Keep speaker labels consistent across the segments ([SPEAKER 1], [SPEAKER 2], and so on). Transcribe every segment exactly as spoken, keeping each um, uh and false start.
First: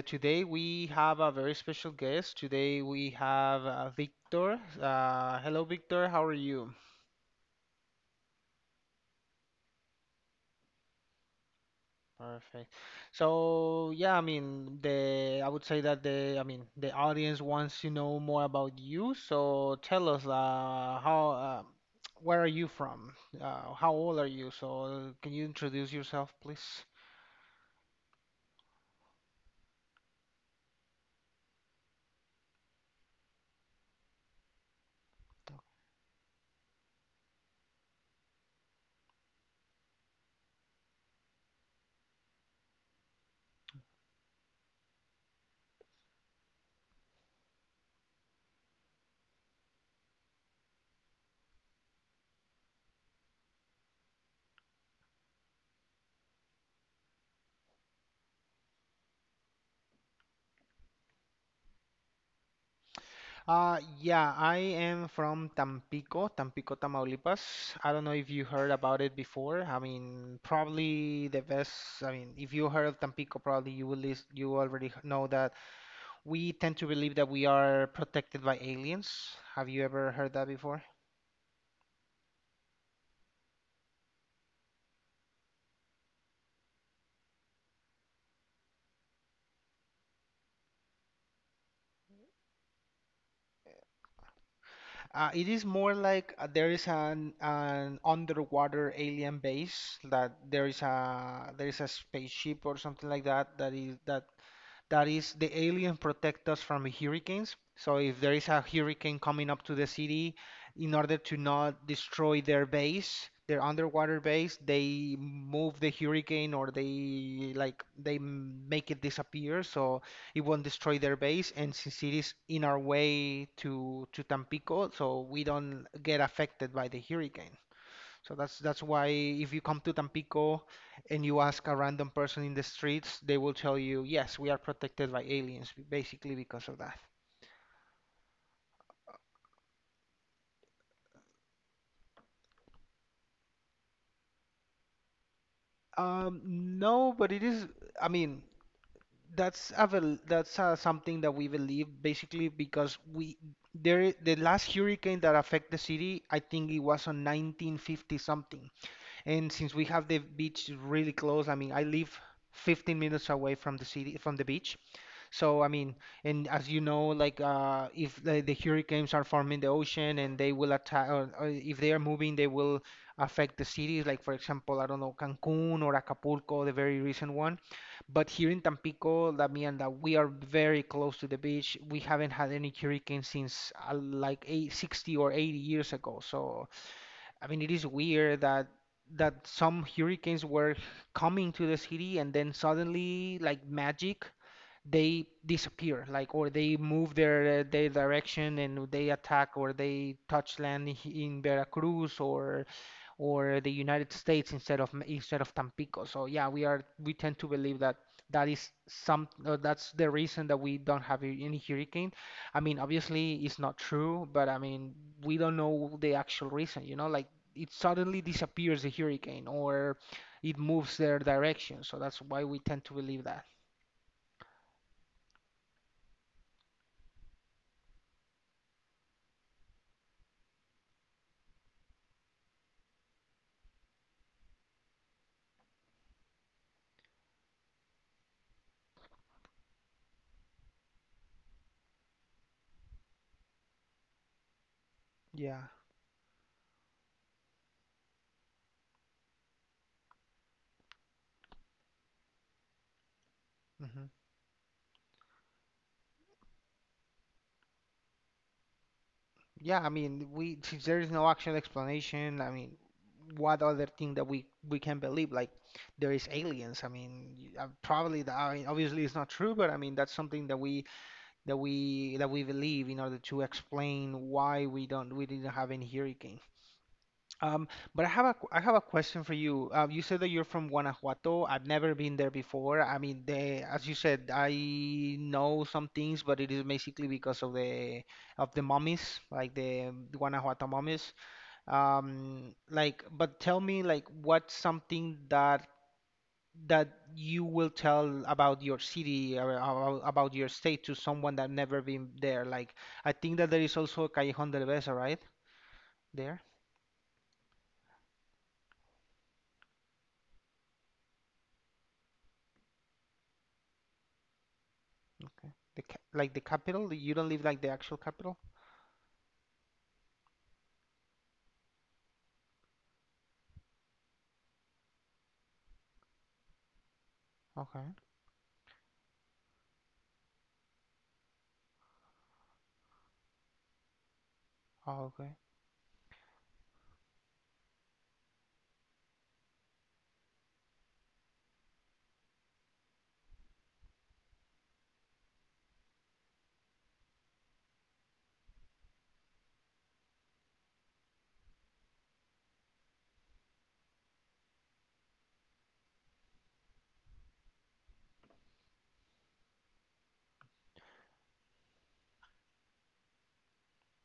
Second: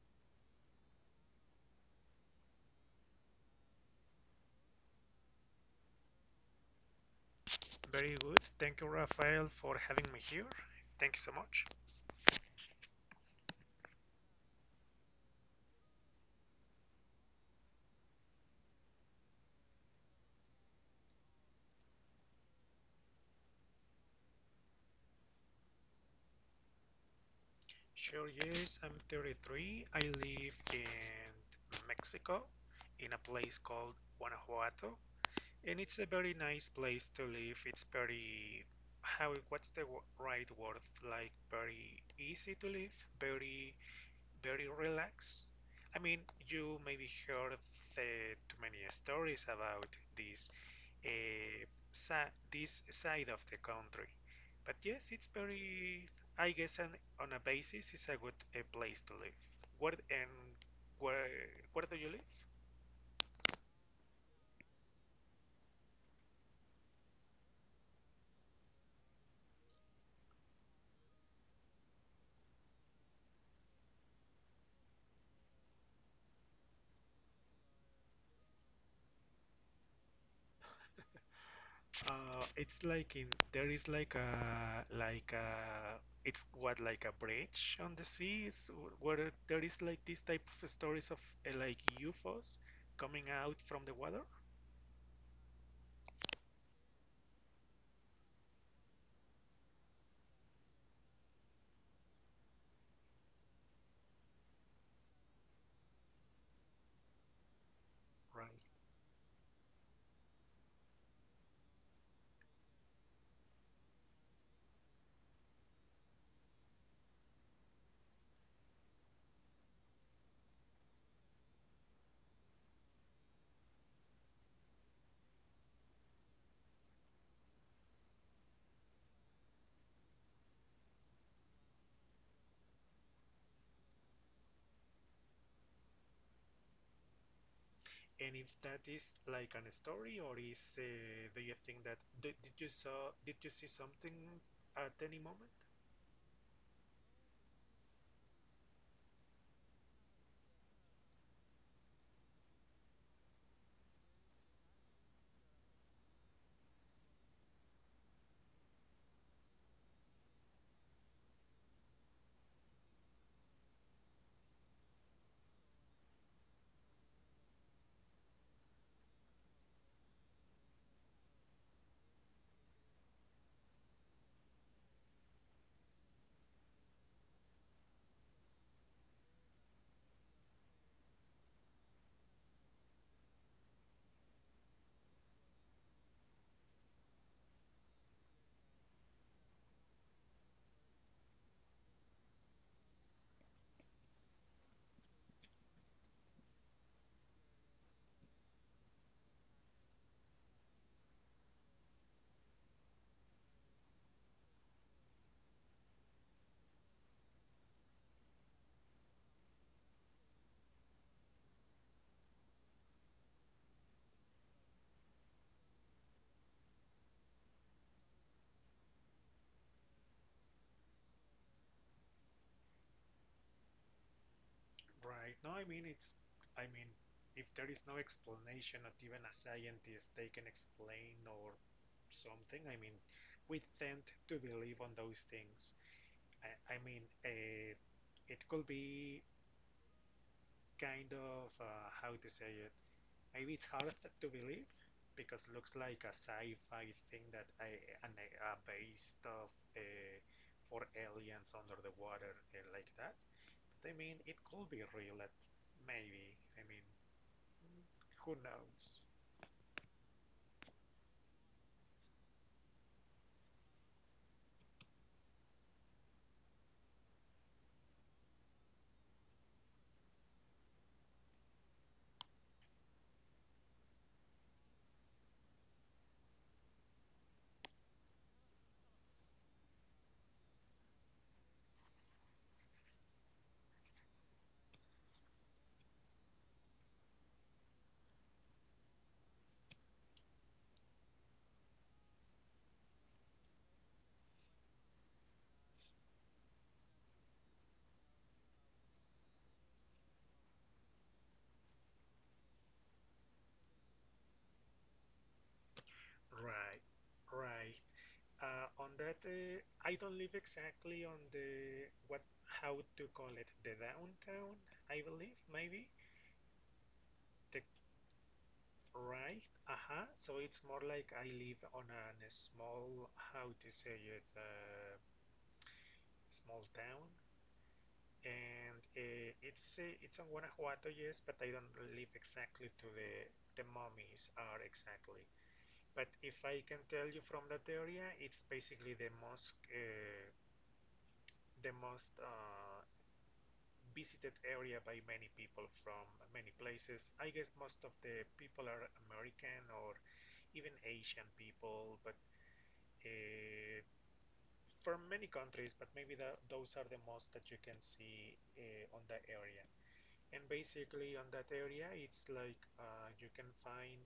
[SPEAKER 1] Today we have a very special guest. Today we have uh, Victor. Uh, hello, Victor. How are you?
[SPEAKER 2] Very good. Thank you, Rafael, for having me here. Thank you so much.
[SPEAKER 1] Perfect. So yeah, I mean the I would say that the I mean the audience wants to know more about you. So tell us uh, how uh, where are you from? Uh, how old are you? So can you introduce yourself, please?
[SPEAKER 2] Sure, yes, I'm thirty-three. I live in Mexico, in a place called Guanajuato, and it's a very nice place to live. It's very, how, what's the wo- right word? Like, very easy to live, very, very relaxed. I mean, you maybe heard the, too many stories about this uh, sa- this side of the country. But yes, it's very, I guess, an, on a basis, it's a good uh, place to live. Where and where Where do you live?
[SPEAKER 1] Uh, yeah, I am from Tampico, Tampico, Tamaulipas. I don't know if you heard about it before. I mean, probably the best. I mean, if you heard of Tampico, probably you will list, you already h- know that we tend to believe that we are protected by aliens. Have you ever heard that before?
[SPEAKER 2] Uh, it's like in there is like a like a it's what, like a bridge on the sea. Is where there is like this type of stories of uh, like U F Os coming out from the water.
[SPEAKER 1] Uh, it is more like uh, there is an an underwater alien base, that there is a there is a spaceship or something like that, that is that that is the alien protect us from hurricanes. So if there is a
[SPEAKER 2] Right.
[SPEAKER 1] hurricane coming up to the city, in order to not destroy their base, their underwater base, they move the hurricane, or they like they m- make it disappear. So it won't destroy their base. And since it is in our way to to Tampico, so we don't get affected by the hurricane. So that's that's why if you come to Tampico and you ask a random person in the streets, they will tell you, yes, we are protected by aliens, basically because of that.
[SPEAKER 2] And if that is like a story, or is uh, do you think that did, did you saw did you see something at any moment?
[SPEAKER 1] Um, no, but it is. I mean, that's a bel that's uh, something that we believe basically because we there the last hurricane that affected the city, I think it was on nineteen fifty something. And since we have the beach really close, I mean, I live fifteen minutes away from the city, from the beach. So, I mean, and as you know, like uh, if the, the hurricanes are forming the ocean and they will attack, or, or if they are moving, they will affect the cities. Like for example, I don't know, Cancun or Acapulco, the very recent one. But here in Tampico, that mean that we are very close to the beach. We haven't had any hurricane since uh, like eight, sixty or eighty years ago. So I mean, it is weird that that some hurricanes were coming to the city and then suddenly, like magic, they disappear, like, or they move their uh, their direction and they attack or they touch land he- in Veracruz or or the United States instead of M- instead of Tampico. So yeah, we are we tend to believe that that is some uh, that's the reason that we don't have a- any hurricane. I mean, obviously it's not true, but I mean, we don't know the actual reason, you know, like it suddenly disappears a hurricane or it moves their direction. So that's why we tend to believe that.
[SPEAKER 2] Right. No, I mean it's I mean, if there is no explanation, not even a scientist they can explain or something. I mean, we tend to believe on those things. I, I mean, uh, it could be kind of uh, how to say it. Maybe it's hard to believe because
[SPEAKER 1] Yeah.
[SPEAKER 2] looks like a sci-fi thing that I, and uh, based of uh, for aliens under the water uh, like that. But I mean, it could be real, at maybe. I mean, who knows?
[SPEAKER 1] Yeah, I mean, we there is no actual explanation. I mean, what other thing that we we can believe? Like, there is aliens. I mean, y- uh, probably that. I mean, obviously it's not true, but I mean that's something that we that we that we believe in order to explain why we don't we didn't have any hurricane. Um, but I have a qu- I have a question for you. Uh, you said that you're from Guanajuato. I've never been there before. I mean, the as you said, I know some things, but it is basically because of the of the mummies, like the Guanajuato mummies. Um, like, but tell me, like, what's something that that you will tell about your city or about, about your state to someone that never been there? Like, I think that there is also a Callejón del Beso, right? There.
[SPEAKER 2] Right, right. Uh, on that, uh, I don't live exactly on the, what, how to call it, the downtown. I believe
[SPEAKER 1] Okay. The
[SPEAKER 2] maybe
[SPEAKER 1] ca like the capital, you don't live
[SPEAKER 2] the.
[SPEAKER 1] like the actual capital?
[SPEAKER 2] Right. Uh-huh. So it's more like I live on a small, how to say it, uh, small town,
[SPEAKER 1] Okay.
[SPEAKER 2] and uh, it's uh, it's on Guanajuato, yes, but I don't live exactly to the the mummies are
[SPEAKER 1] Oh,
[SPEAKER 2] exactly.
[SPEAKER 1] okay.
[SPEAKER 2] But if I can tell you from that area, it's basically the most uh, the most uh, visited area by many people from many places. I guess most of the people are American or even Asian people, but uh, for many countries, but maybe the, those are the most that you can see uh, on the area. And basically, on that area, it's like uh, you can find,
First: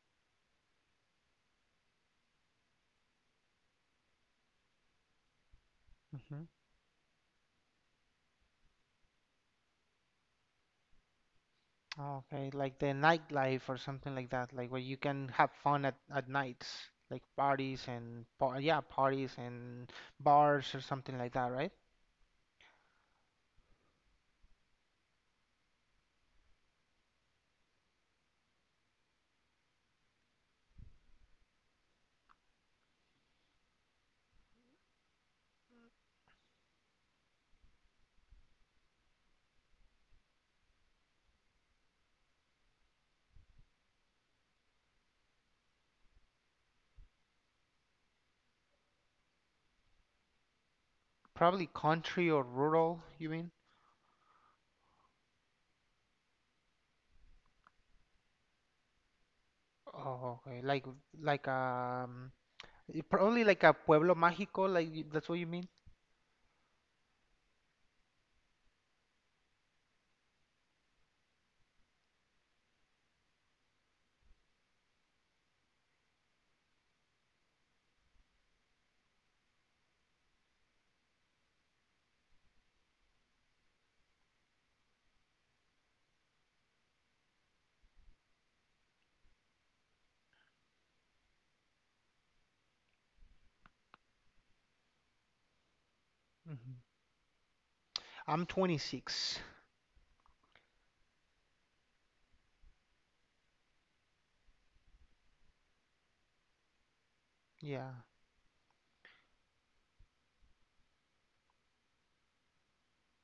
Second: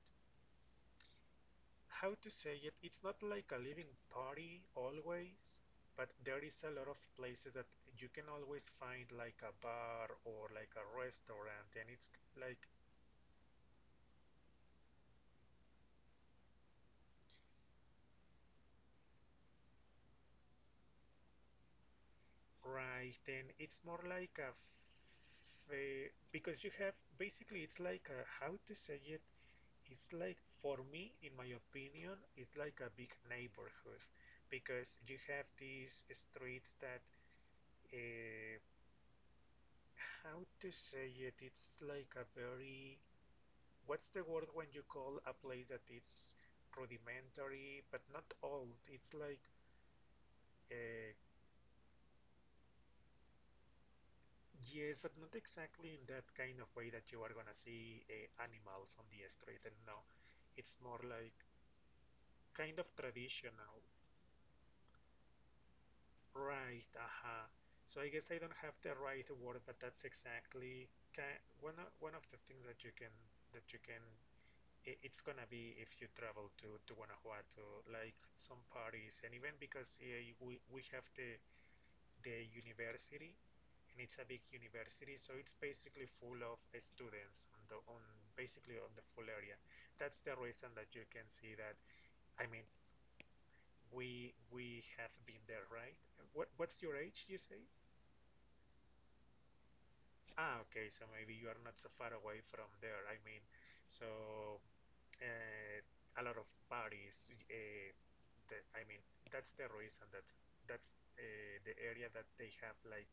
[SPEAKER 2] how to say it. It's not like a living party always, but
[SPEAKER 1] Hmm.
[SPEAKER 2] there is a lot of places that you can always find like a bar or like a restaurant, and it's
[SPEAKER 1] Oh, okay. Like
[SPEAKER 2] like,
[SPEAKER 1] the nightlife or something like that, like where you can have fun at at nights, like parties and par yeah, parties and bars or something like that, right?
[SPEAKER 2] right, and it's more like a f- a- because you have, basically it's like a, how to say it, it's like, for me, in my opinion, it's like a big neighborhood, because you have these streets that uh, how to say it, it's like a very, what's the word when you call a place that it's rudimentary but not old? It's like uh,
[SPEAKER 1] Probably country or rural, you mean?
[SPEAKER 2] yes, but not exactly in that kind of way that you are gonna see uh, animals on the street and no,
[SPEAKER 1] Oh, okay. Like
[SPEAKER 2] it's more like
[SPEAKER 1] like um
[SPEAKER 2] kind of
[SPEAKER 1] y- probably like a
[SPEAKER 2] traditional.
[SPEAKER 1] pueblo mágico, like y- that's what you mean?
[SPEAKER 2] Right, uh-huh. So I guess I don't have the right word, but that's exactly ki, one of, one of the things that you can, that you can i- it's gonna be, if you travel to to Guanajuato, like some parties, and even because uh, we we have the the university, and it's a big university, so it's basically full of uh, students on the on, basically on the full area. That's the reason that you can see that. I mean, we we have been there, right? What
[SPEAKER 1] Hmm.
[SPEAKER 2] what's your age, you say?
[SPEAKER 1] I'm twenty-six.
[SPEAKER 2] Ah, okay, so maybe you are not so far away from there. I mean, so uh, a lot of parties.
[SPEAKER 1] Yeah.
[SPEAKER 2] Uh, that, I mean, that's the reason that that's uh, the area that they have like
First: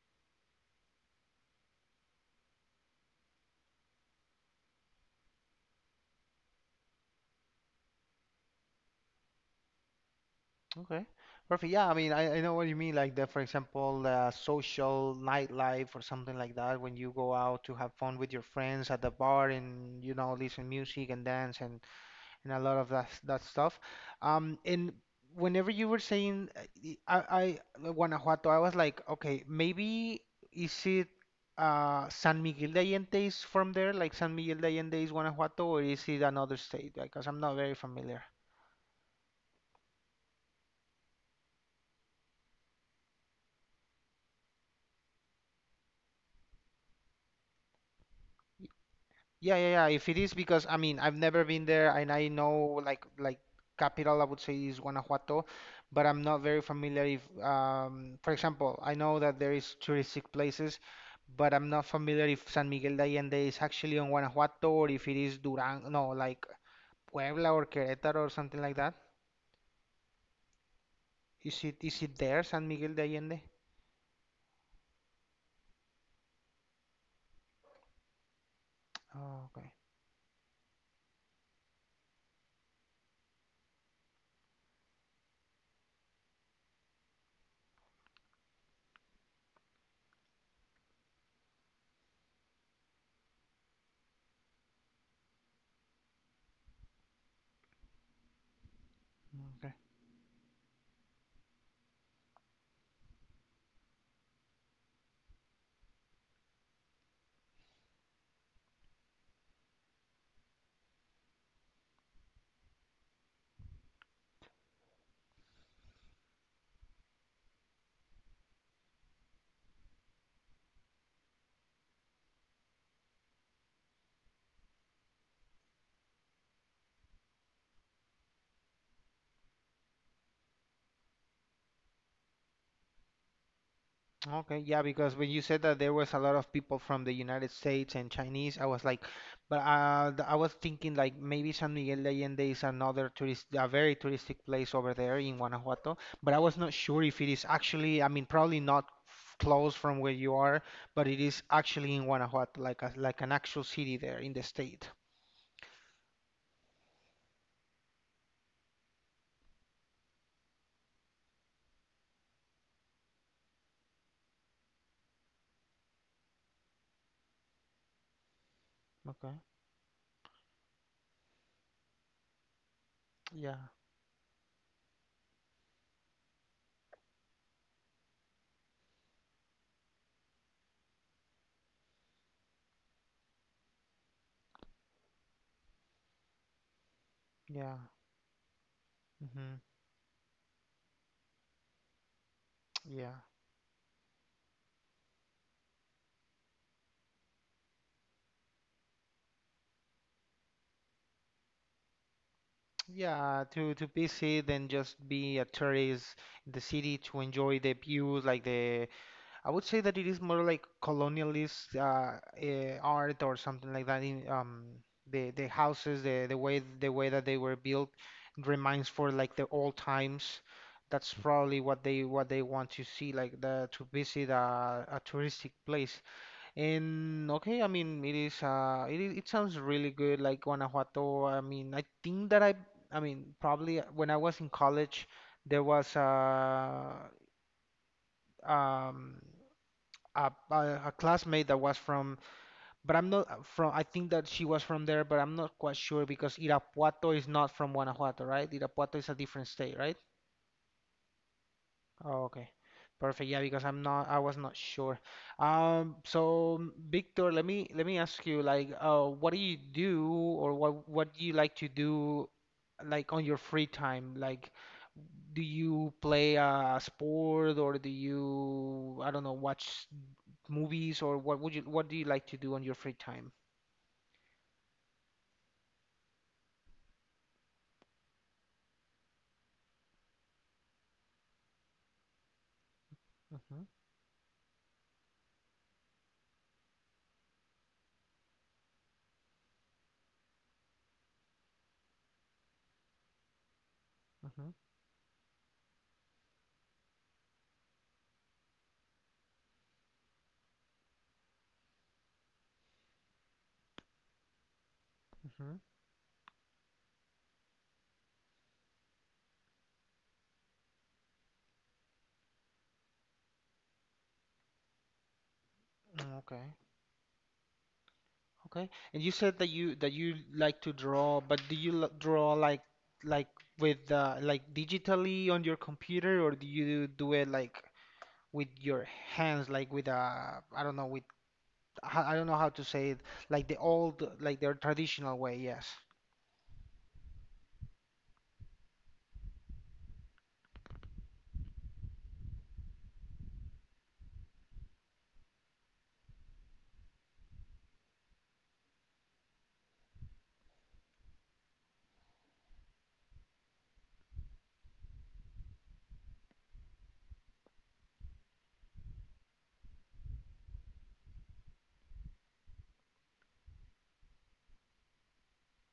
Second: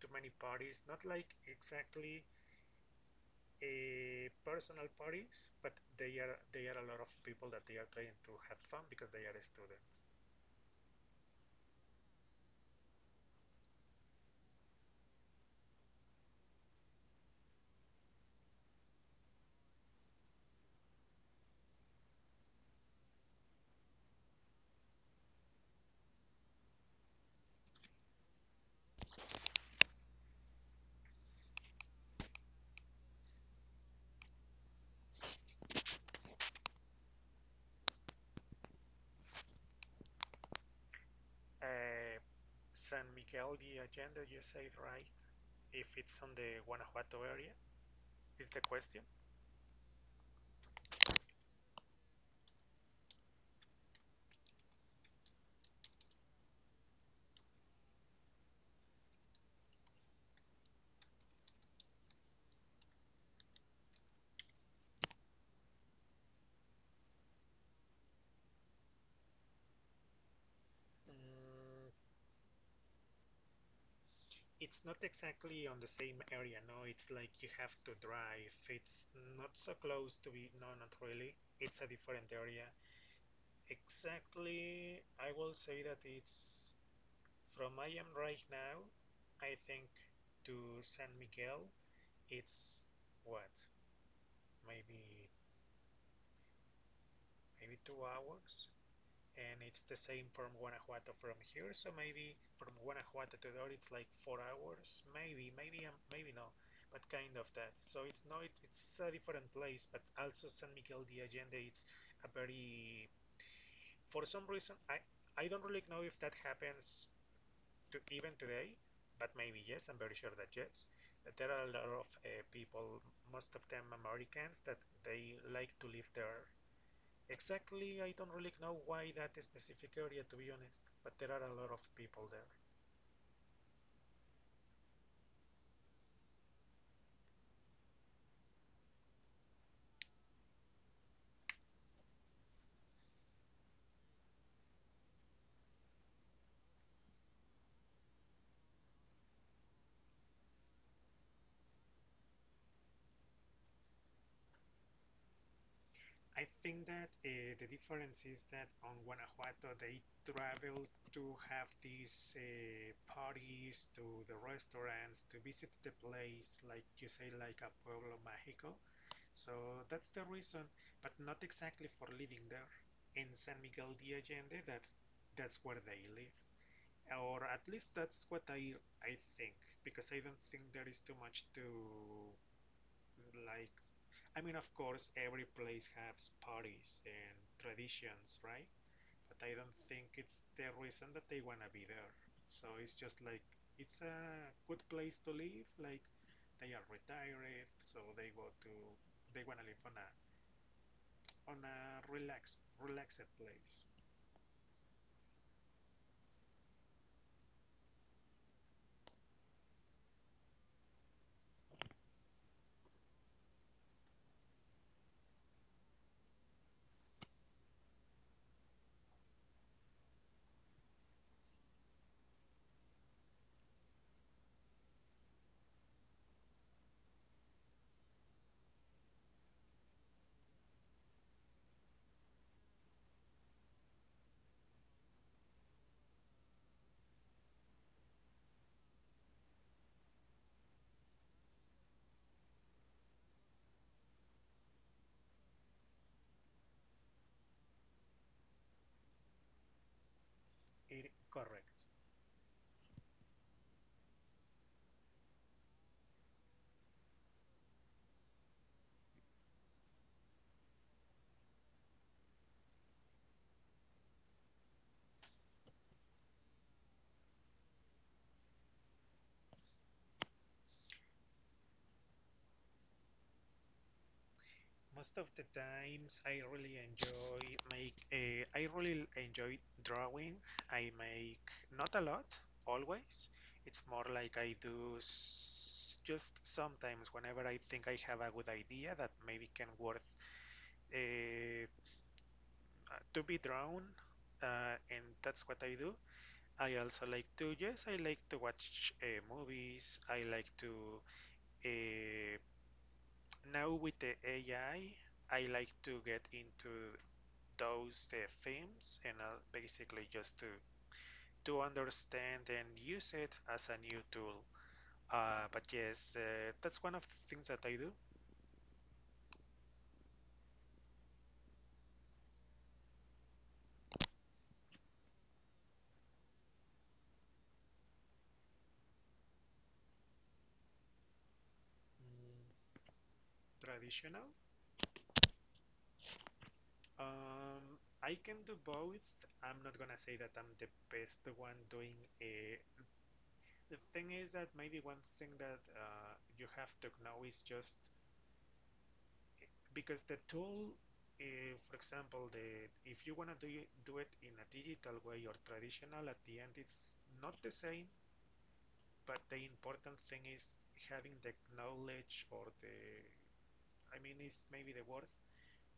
[SPEAKER 2] too many parties. Not like exactly uh, personal parties, but they are they are a lot of people that they are trying to have fun because they are students.
[SPEAKER 1] Okay, perfect. Yeah, I mean, I, I know what you mean. Like the, for example, uh, social nightlife or something like that, when you go out to have fun with your friends at the bar and you know listen music and dance and and a lot of that that stuff. Um, and whenever you were saying uh, y- I, I uh, Guanajuato, I was like, okay, maybe is it uh San Miguel de Allende is from there, like San Miguel de Allende is Guanajuato, or is it another state? Because I'm not very familiar.
[SPEAKER 2] Uh, San Miguel de Allende, you said, right? If it's on the Guanajuato area, is the question?
[SPEAKER 1] Yeah, yeah, yeah. If it is because I mean I've never been there and I know like like capital I would say is Guanajuato, but I'm not very familiar if um for example, I know that there is touristic places, but I'm not familiar if San Miguel de Allende is actually on Guanajuato or if it is Durango, no, like Puebla or Querétaro or something like that. Is it
[SPEAKER 2] Mm,
[SPEAKER 1] is it there, San Miguel de Allende?
[SPEAKER 2] it's not exactly on the same area, no. It's like you have to drive. It's
[SPEAKER 1] Oh,
[SPEAKER 2] not
[SPEAKER 1] okay.
[SPEAKER 2] so close to be. No, not really. It's a different area. Exactly, I will say that it's, from I am right now, I think, to San Miguel, it's what? Maybe maybe two hours? And
[SPEAKER 1] Okay.
[SPEAKER 2] it's the same from Guanajuato from here. So maybe from Guanajuato to Dor it's like four hours, maybe, maybe, um, maybe no, but kind of that. So it's not, it's a different place, but also San Miguel de Allende. It's a very, for some reason I I don't really know if that happens to even today, but maybe yes. I'm very sure that yes, there are a lot of uh, people, most of them Americans, that they like to live there. Exactly, I don't really know why that specific area, to be honest, but there are a lot of people there.
[SPEAKER 1] Okay, yeah, because when you said that there was a lot of people from the United States and Chinese, I was like, but uh, th- I was thinking like maybe San Miguel de Allende is another tourist, a very touristic place over there in Guanajuato, but I was not sure if it is actually, I mean, probably not f- close from where you are, but it is actually in Guanajuato, like a, like an actual city there in the state.
[SPEAKER 2] I think that uh, the difference is that on Guanajuato they travel to have these uh, parties, to the restaurants, to visit the place, like you say, like a pueblo mágico.
[SPEAKER 1] Okay.
[SPEAKER 2] So that's the reason, but not exactly for living there. In San
[SPEAKER 1] Yeah,
[SPEAKER 2] Miguel de Allende, that's that's where they live. Or at least that's what I I think, because I don't think there is too much to, like, I mean, of course every place has parties and
[SPEAKER 1] yeah,
[SPEAKER 2] traditions, right, but I
[SPEAKER 1] hmm
[SPEAKER 2] don't think it's the reason that they wanna be there, so it's just
[SPEAKER 1] yeah.
[SPEAKER 2] like, it's a good place to live, like, they are retired so they go to, they wanna live on a, on a relaxed relaxed
[SPEAKER 1] Yeah,
[SPEAKER 2] place.
[SPEAKER 1] to to visit and just be a tourist in the city to enjoy the views, like the I would say that it is more like colonialist uh, uh, art or something like that. In um, the the houses, the the way the way that they were built reminds for like the old times. That's probably what they what they want to see, like the to visit a, a touristic place. And okay, I mean, it is uh, it is, it sounds really good, like Guanajuato. I mean, I think that I, I mean, probably uh, when I was in college, there was uh, um, a, a a classmate that was from, but I'm not uh, from. I think that she was from there, but I'm not quite sure because Irapuato is not from Guanajuato, right? Irapuato is a different state, right?
[SPEAKER 2] It, correct.
[SPEAKER 1] Oh, okay. Perfect. Yeah, because I'm not, I was not sure. Um, so Victor, let me let me ask you, like, uh, what do you do or what what do you like to do, like on your free time? Like, do you play a sport or do you, I don't know, watch movies or what would you what do you like to do on your free time?
[SPEAKER 2] Most of the times I really enjoy make uh, I really enjoy drawing. I make not a lot always.
[SPEAKER 1] Mm-hmm.
[SPEAKER 2] It's more like I do s, just sometimes whenever I think I have a good idea that maybe can worth uh, to be drawn,
[SPEAKER 1] Mm-hmm.
[SPEAKER 2] uh, and that's what I do. I also like to, yes, I like to watch uh, movies. I like to, uh, now with the A I, I I
[SPEAKER 1] Mm-hmm.
[SPEAKER 2] like to get into those uh, themes and uh, basically just to to understand and use it as a new tool. Uh, but yes, uh,
[SPEAKER 1] Okay.
[SPEAKER 2] that's one of the things that I do.
[SPEAKER 1] Okay. And you said that you that you like to draw, but do you l draw like like with uh, like digitally on your computer or do you do it like with your hands like with a I don't know with I I don't
[SPEAKER 2] Mm,
[SPEAKER 1] know how to say it, like the old
[SPEAKER 2] traditional.
[SPEAKER 1] like their traditional way, yes.
[SPEAKER 2] Um, I can do both. I'm not gonna say that I'm the best one doing a. The thing is that maybe one thing that uh, you have to know is just because the tool, eh, for example, the, if you want to do, do it in a digital way or traditional, at the end it's not the same. But the important thing is having the knowledge or the, I mean, it's maybe the word,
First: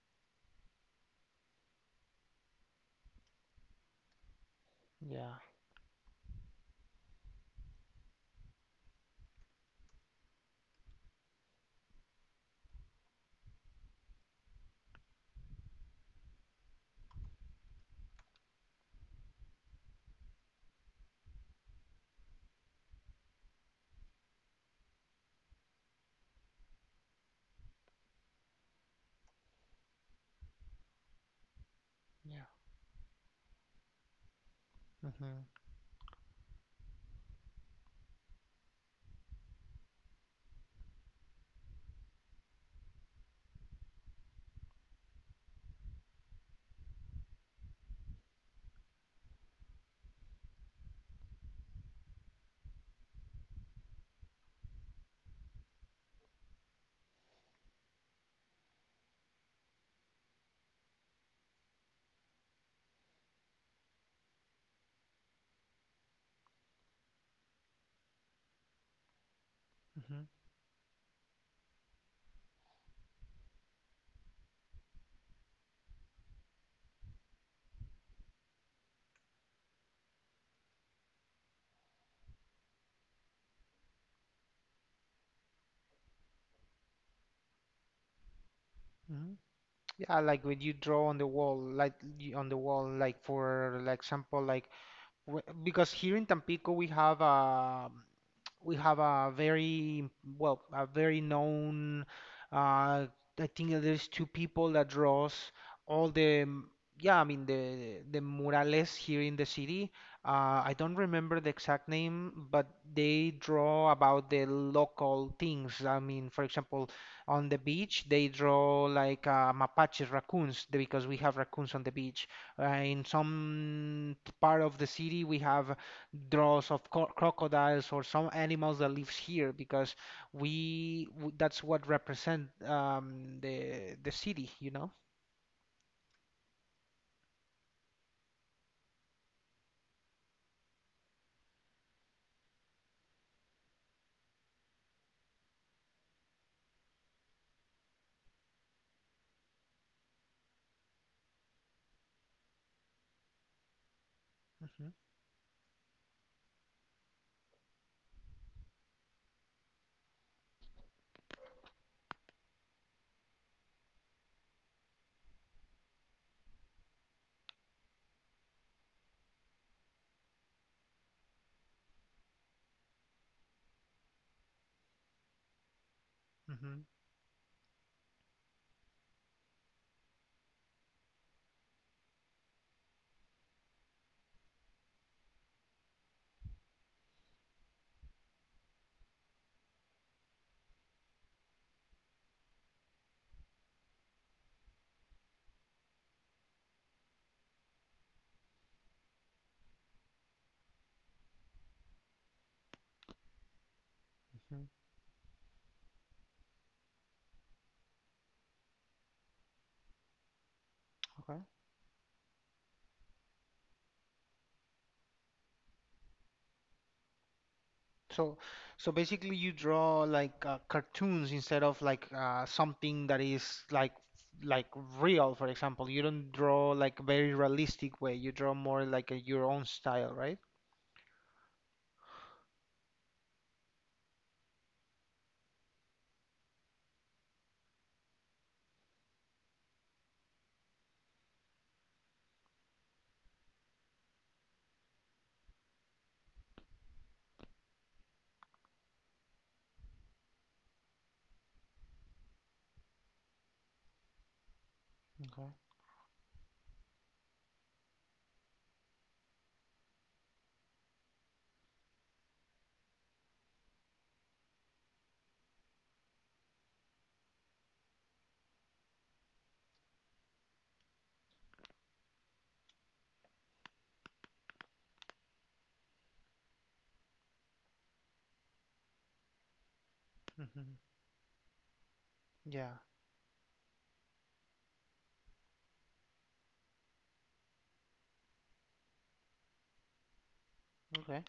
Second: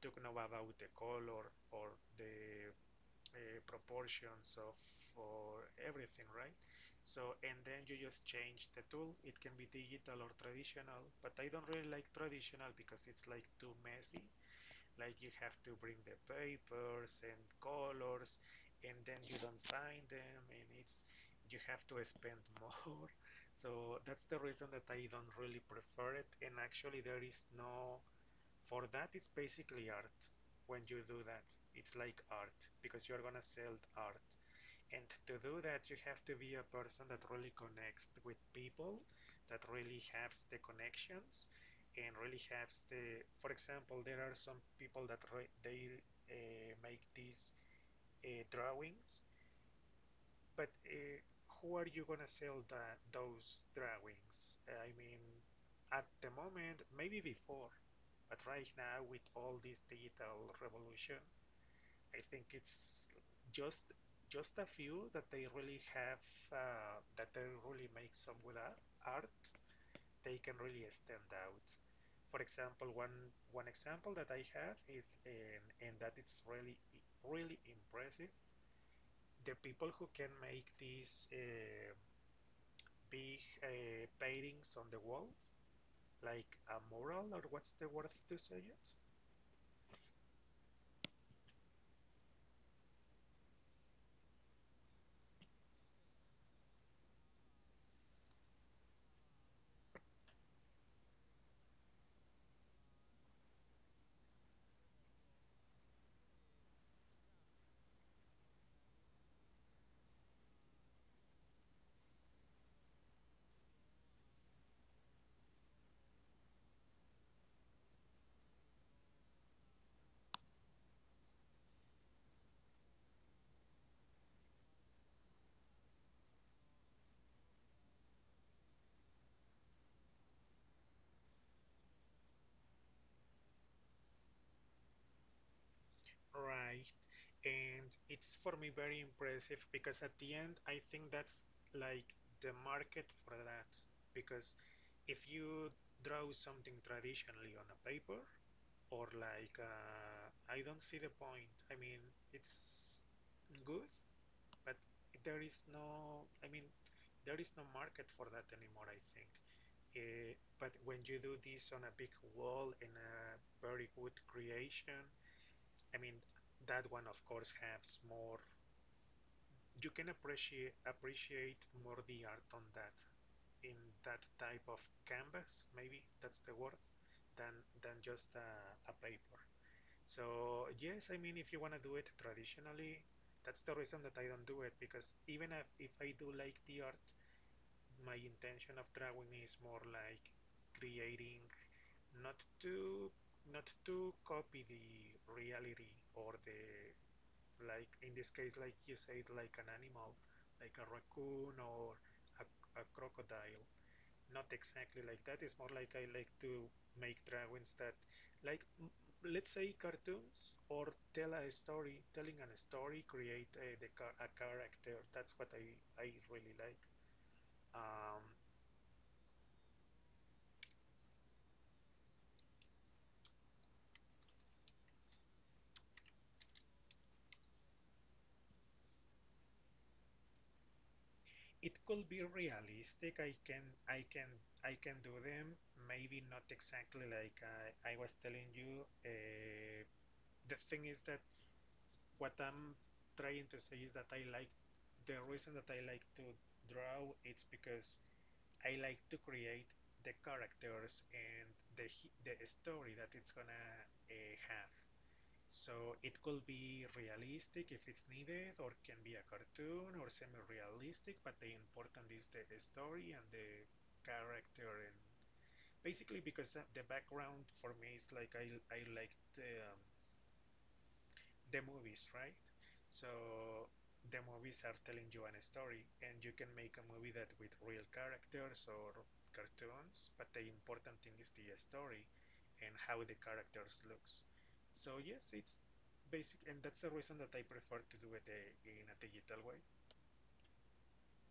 [SPEAKER 2] to know about the color or the uh, proportions of,
[SPEAKER 1] Yeah.
[SPEAKER 2] or everything, right? So and then you just change the tool. It can be digital or traditional, but I don't really like traditional because it's like too messy, like you have to bring the papers and colors, and then you don't find them, and it's, you have to spend more. So that's the reason that I don't really prefer it. And actually, there is no for that. It's basically art when you do that. It's like
[SPEAKER 1] Yeah.
[SPEAKER 2] art because you're gonna sell art. And to
[SPEAKER 1] Mhm.
[SPEAKER 2] do that, you have to be a person that really connects with people, that really has the connections, and really has the. For example, there are some people that re- they uh, make these uh, drawings, but uh, who are you gonna sell the, those drawings? I mean, at the moment, maybe before, but right now with all this digital revolution, I think it's just just a few that they really have uh, that they really make some good art.
[SPEAKER 1] Mhm.
[SPEAKER 2] They can really stand out. For example, one one example that I have is, and and that it's really really impressive. The people who can make these uh, big uh, paintings on the walls, like a mural, or what's the word to say it?
[SPEAKER 1] Mhm. Yeah, like when you draw on the wall like you, on the wall like for like example like w- because here in Tampico we have a we have a very well a very known uh, I think that there's two people that draws all the m- yeah I mean the the murales here in the city. Uh, I don't remember the exact name, but they draw about the local things. I mean, for example, on the beach they draw like uh, mapaches, raccoons, the- because we have raccoons on the beach. Uh, in some t- part of the city, we have draws of co crocodiles or some animals that lives here because we w that's what represent um, the the city, you know?
[SPEAKER 2] Right. And it's for me very impressive because at the end I think that's like the market for that, because if you draw something traditionally on a paper or like uh, I don't see the point. I mean, it's good, but
[SPEAKER 1] Hmm.
[SPEAKER 2] there is no. I mean, there is no market for that anymore, I think. Uh, but when you do this on a big wall in a very good creation, I mean, that one of course has more, you can appreciate appreciate more the art on that, in that type of canvas, maybe that's the word,
[SPEAKER 1] Hmm.
[SPEAKER 2] than than just a, a paper. So yes, I mean, if you want to do it traditionally, that's the reason that I don't do it, because even if, if I do like the art, my intention of drawing is more like creating, not to, not to copy the reality or the, like in this case, like you said, like an animal, like a raccoon or a, a crocodile. Not
[SPEAKER 1] Hmm.
[SPEAKER 2] exactly like that. It's more like I like to make drawings that, like, m- let's say cartoons or tell
[SPEAKER 1] Okay.
[SPEAKER 2] a story, telling a story, create a, the char- a character. That's what I, I really like. Um,
[SPEAKER 1] So, so basically, you draw like uh, cartoons instead of like uh, something that is like like real. For example, you don't draw like very realistic way. You draw more like a, your own style, right?
[SPEAKER 2] it could be realistic. I can, I can, I can do them. Maybe not exactly like I, I was telling you. Uh, the thing is that what I'm trying to say is that I like the reason that I like to draw it's because I like to create the characters and the the story that it's gonna uh, have.
[SPEAKER 1] Okay.
[SPEAKER 2] So it could be realistic if it's needed, or can be a cartoon or semi-realistic. But the important is the story and the character, and basically because uh, the background for me is like I I like the, um, the movies, right? So the movies are telling you an story, and you can make a movie that with real characters or cartoons, but the
[SPEAKER 1] Hmm.
[SPEAKER 2] important thing is the story and
[SPEAKER 1] Yeah.
[SPEAKER 2] how the characters looks. So yes, it's basic, and that's the reason that I prefer to do it uh, in a digital way.
[SPEAKER 1] Okay.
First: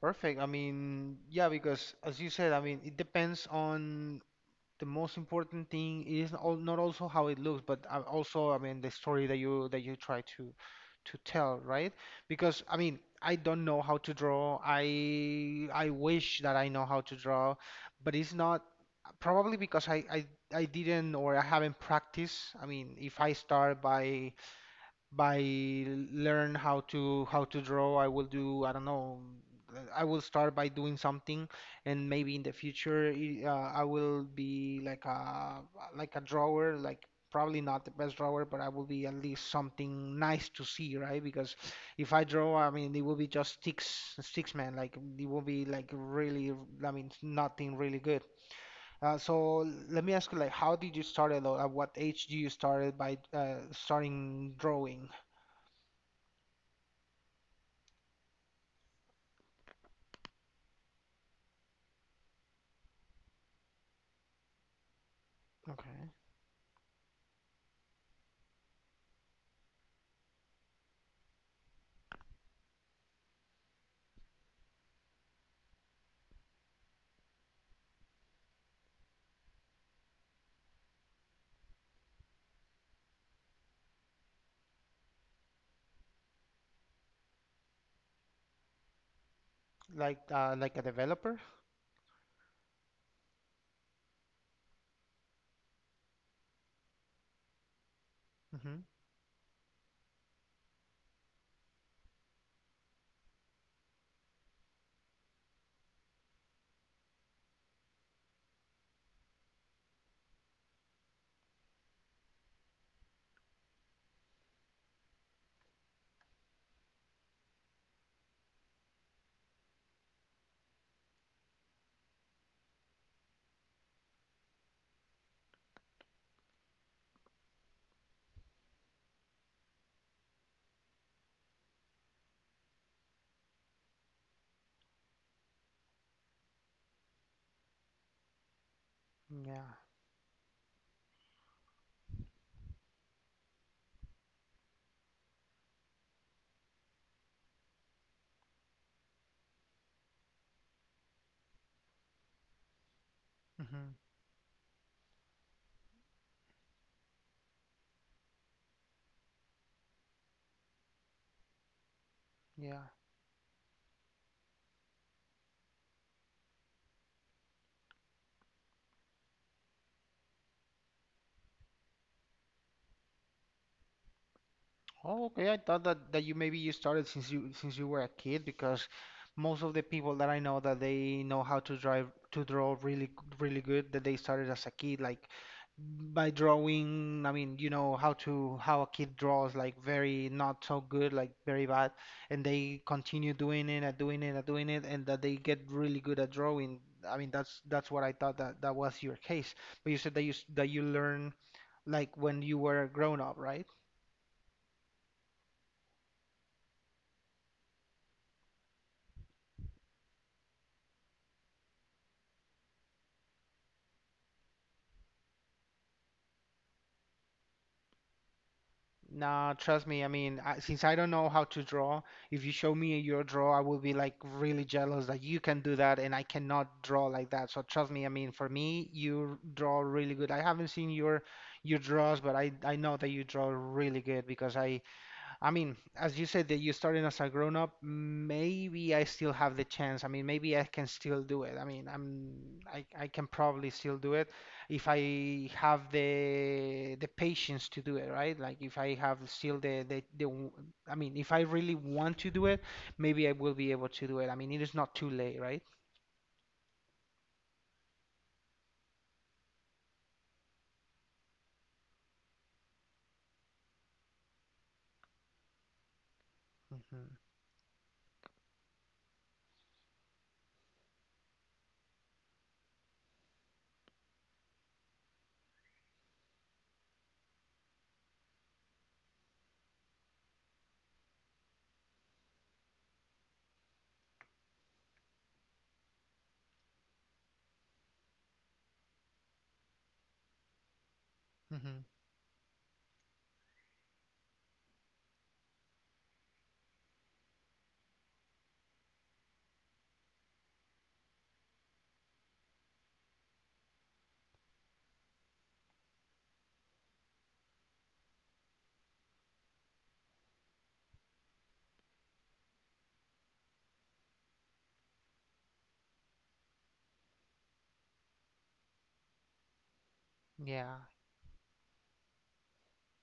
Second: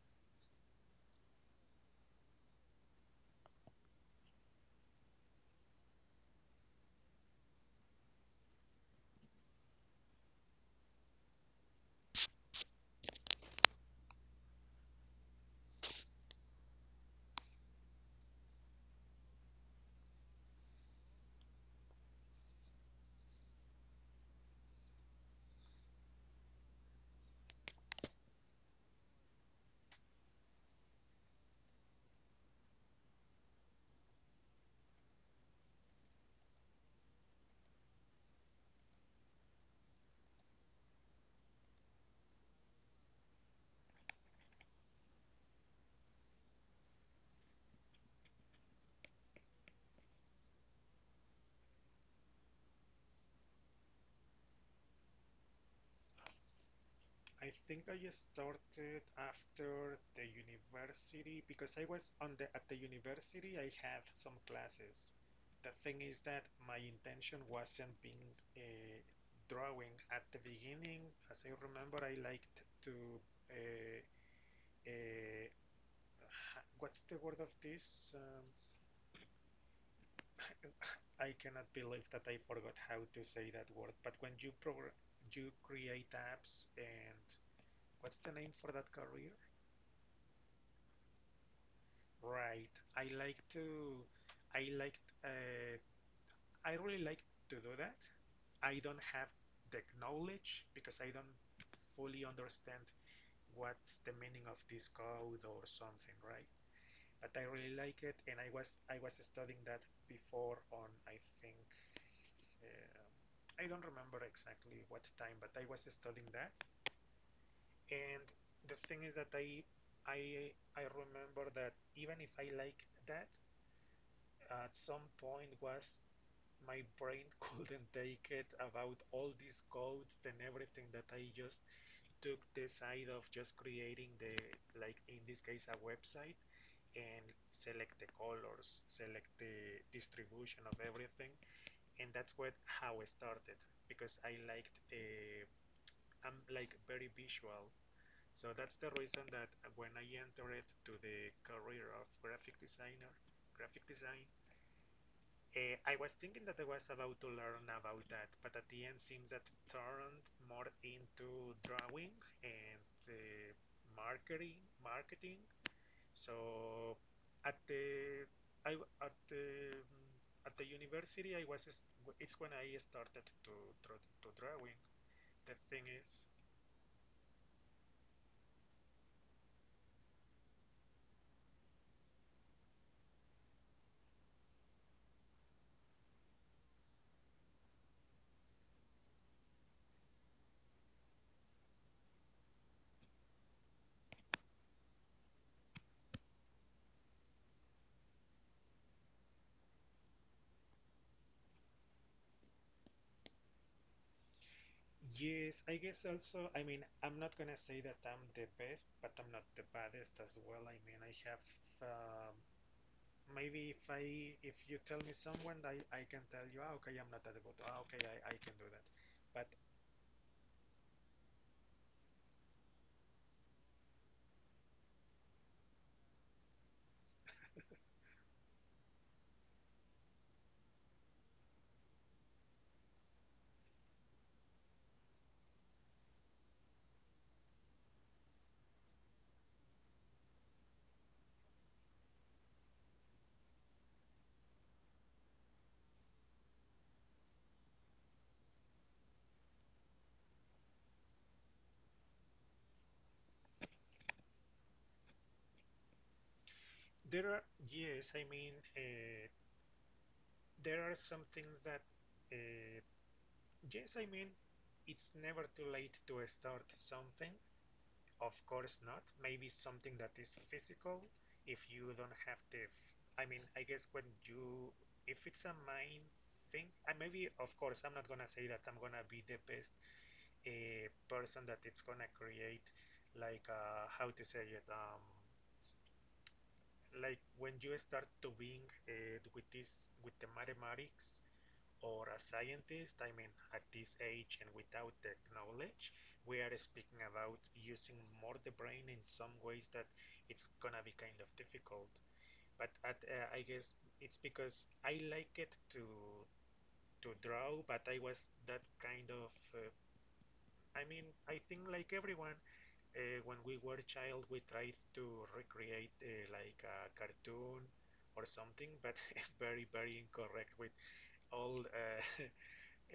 [SPEAKER 1] Perfect. I mean, yeah, because as you said, I mean, it depends on the most important thing is al- not also how it looks, but uh, also, I mean, the story that you that you try to to tell, right? Because I mean, I don't know how to draw. I I wish that I know how to draw, but it's not probably because I I, I didn't or I haven't practiced. I mean, if I start by by learn how to how to draw, i will do I don't know. uh, I will start by doing something, and maybe in the future, i- uh, I will be like a like a drawer like probably not the best drawer, but I will be at least something nice to see, right? Because if I draw, I mean, it will be just sticks sticks man, like it will be like really, I mean, nothing really good. Uh, so let me ask you, like, how did you start it, or at what age do you started by uh, starting drawing?
[SPEAKER 2] I think I started after the university because I was on the at the university. I had some classes. The thing
[SPEAKER 1] Okay.
[SPEAKER 2] is that my intention wasn't being uh, drawing at the beginning. As I remember, I liked to uh, uh, what's the word of this? Um, I cannot believe that I forgot how to say that word. But when you progr you create apps and what's the name for that career?
[SPEAKER 1] Like uh like a developer?
[SPEAKER 2] Right. I like to, I like, uh, I really like to do that.
[SPEAKER 1] Mm-hmm.
[SPEAKER 2] I don't have the knowledge because I don't fully understand what's the meaning of this code or something, right? But I really like it, and I was I was studying that before on I think um I don't remember exactly what time, but I was studying that, and the thing is that I I I remember that even if I like that, at some point was my brain couldn't take it about all these codes and everything, that I just took the side of just creating the, like in this case, a website, and select the colors, select the
[SPEAKER 1] Yeah.
[SPEAKER 2] distribution of everything, and that's what how I started because I liked a am like very visual. So that's the reason that when I entered to the career of graphic designer, graphic
[SPEAKER 1] Mm-hmm.
[SPEAKER 2] design, uh, I was thinking that I was about to learn about that, but at the end seems that turned more into drawing
[SPEAKER 1] Yeah.
[SPEAKER 2] and uh, marketing, marketing. So at the I w- at the at the university I was st- it's when I started to draw to drawing.
[SPEAKER 1] Oh, okay. I
[SPEAKER 2] The
[SPEAKER 1] thought
[SPEAKER 2] thing
[SPEAKER 1] that, that
[SPEAKER 2] is,
[SPEAKER 1] you, maybe you started since you since you were a kid, because most of the people that I know that they know how to drive to draw really, really good, that they started as a kid, like by drawing. I mean, you know how to how a kid draws, like very not so good, like very bad, and they continue doing it and doing it and doing it, and that they get really good at drawing. I mean, that's that's what I thought, that that was your case. But you said that you s- that you learn, like, when you were grown up, right?
[SPEAKER 2] yes, I guess also. I mean, I'm not gonna say that I'm the best, but I'm not the baddest as well. I mean, I have. Um, Maybe if I if you tell me someone, I, I can tell you, ah, okay, I'm not that good. Ah, okay, I, I can do that.
[SPEAKER 1] Nah,
[SPEAKER 2] But
[SPEAKER 1] trust me. I mean, I, since I don't know how to draw, if you show me your draw, I will be like really jealous that you can do that and I cannot draw like that. So trust me. I mean, for me, you draw really good. I haven't seen your your draws, but I I know that you draw really good, because I I mean, as you said that you started as a grown up, maybe I still have the chance. I mean, maybe I can still do it. I mean, I'm I, I can probably still do it if I have the the patience to do it, right? Like, if I have still the the, the w- I mean, if I really want to do it, maybe I will be able to do it. I mean, it is not too late, right?
[SPEAKER 2] there are, yes, I mean, uh, there are some things that, uh, yes, I mean, it's never too late to start
[SPEAKER 1] Hmm.
[SPEAKER 2] something. Of course not. Maybe something that is physical. If you don't have the, I mean, I guess when you, if it's a mind thing, and maybe, of course, I'm not gonna say that I'm gonna be the best, a person that it's gonna create, like uh, how to say it, um, like when you start to being uh, with this with the mathematics
[SPEAKER 1] Hmm.
[SPEAKER 2] or a scientist. I mean, at this age and without the knowledge, we are speaking about using more the brain in some ways that it's gonna be kind of difficult. But at, uh, I guess it's because I like it to to draw, but I was that kind of, uh, I mean, I think like everyone. Uh, when we were a child, we tried to recreate uh, like a cartoon or something, but very, very incorrect
[SPEAKER 1] Yeah.
[SPEAKER 2] with all uh,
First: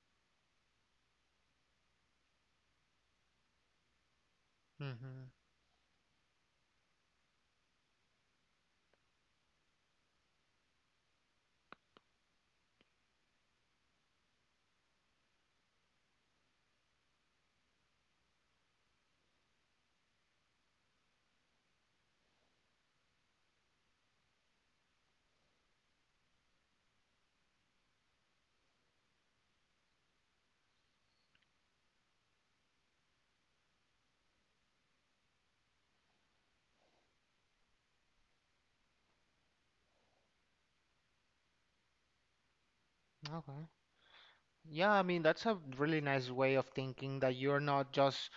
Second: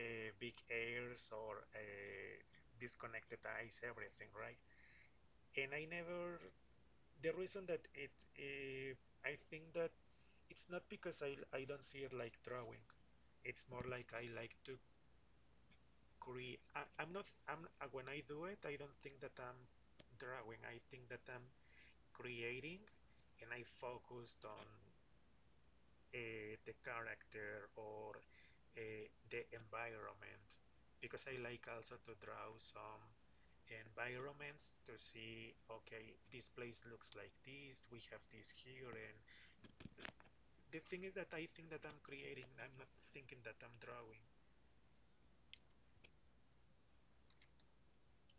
[SPEAKER 2] uh, big airs or uh, disconnected eyes, everything, right?
[SPEAKER 1] Hmm.
[SPEAKER 2] And I never, the reason that it, uh, I think that it's not because I, I don't see it like drawing. It's more like I like to create. I, I'm not, I'm, uh, when I do it, I don't think that I'm drawing. I think that I'm creating, and I focused on uh, the character or uh, the environment, because I like also to draw some environments, to see, okay, this place looks like this, we have this here. And the thing is that I think that I'm creating, I'm not thinking that
[SPEAKER 1] Okay.
[SPEAKER 2] I'm drawing.
[SPEAKER 1] Yeah, I mean, that's a really nice way of thinking, that you're not just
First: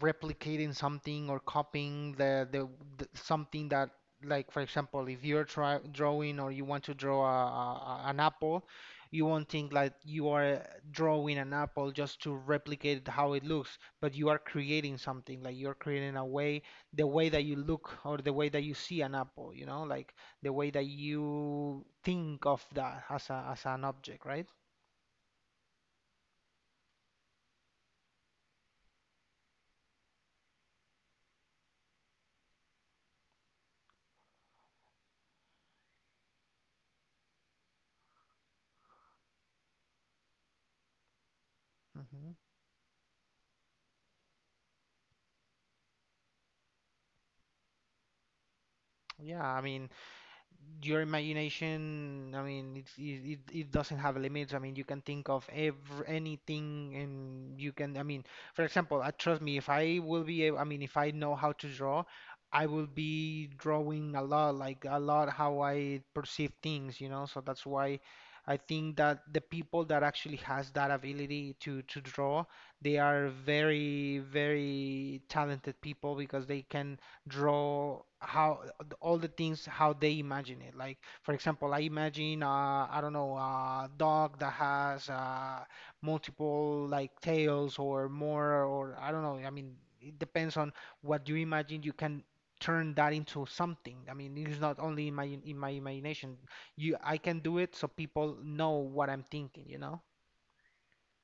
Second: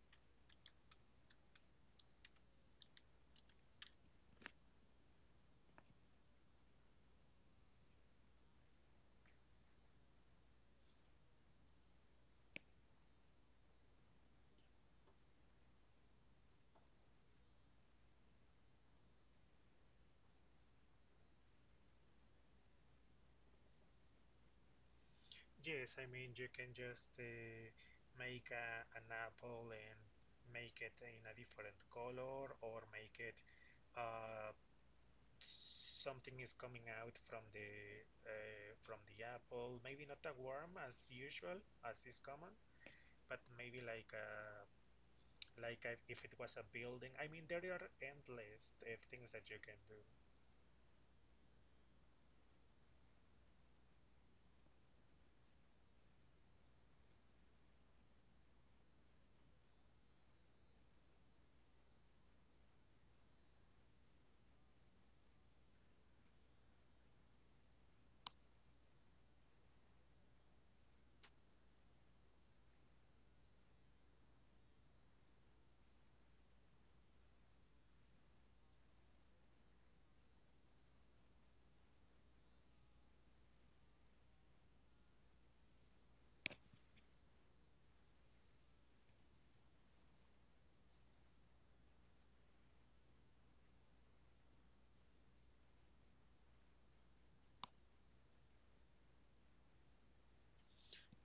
[SPEAKER 1] replicating something or copying the, the, the something that, like, for example, if you're try, drawing, or you want to draw a, a, a- an apple, you won't think like you are drawing an apple just to replicate how it looks, but you are creating something, like you're creating a way, the way that you look, or the way that you see an apple, you know, like the way that you think of that as a, as an object, right?
[SPEAKER 2] Yes, I mean, you can just uh, make a, an apple and make it in a different color, or make it, uh, something is coming out from the uh, from the apple. Maybe not a worm as usual, as is
[SPEAKER 1] Mm-hmm.
[SPEAKER 2] common, but maybe like a, like a, if it was a building. I mean, there are endless uh, things that
[SPEAKER 1] Yeah, I
[SPEAKER 2] you can
[SPEAKER 1] mean,
[SPEAKER 2] do.
[SPEAKER 1] your imagination, I mean, it's, it, it it doesn't have limits. I mean, you can think of every, anything, and you can, I mean, for example, uh, trust me, if I will be able, I mean, if I know how to draw, I will be drawing a lot, like a lot how I perceive things, you know? So that's why I think that the people that actually has that ability to to draw, they are very, very talented people, because they can draw how all the things, how they imagine it. Like, for example, I imagine, uh, I don't know, a dog that has uh, multiple like tails or more, or I don't know. I mean, it depends on what you imagine. You can turn that into something. I mean, it's not only in my in my imagination. You, I can do it so people know what I'm thinking, you know?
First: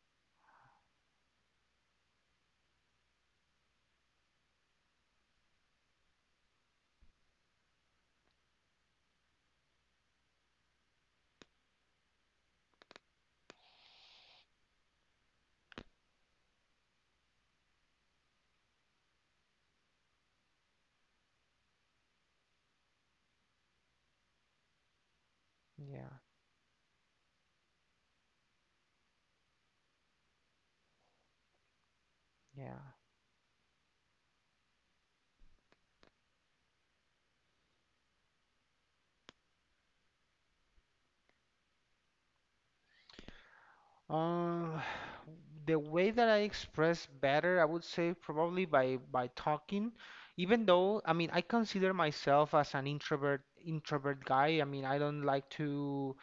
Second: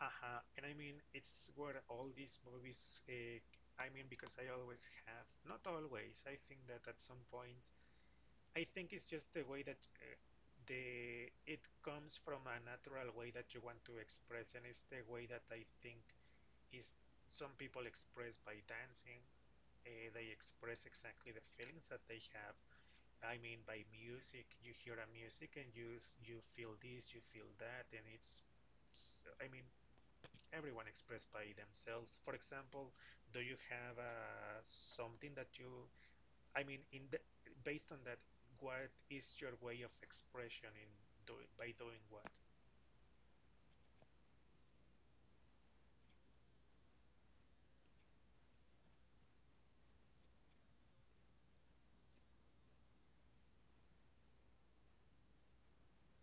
[SPEAKER 2] Uh-huh. And I mean, it's where all these movies. Uh, I mean, because I always have, not always. I think that at some point, I think it's just the way that. Uh, the it comes from a natural way that you want to express, and it's the way that I think is some people express by dancing. Uh, they express exactly the feelings that they have. I mean, by music, you hear a music and you
[SPEAKER 1] Yeah,
[SPEAKER 2] you feel this, you feel that, and it's, I mean, everyone expressed by themselves. For example,
[SPEAKER 1] yeah.
[SPEAKER 2] do you have uh, something that you, I mean, in the, based on that, what is your way of expression in, do, by doing what?
[SPEAKER 1] Uh, the way that I express better, I would say probably by by talking. Even though, I mean, I consider myself as an introvert introvert guy. I mean, I don't like to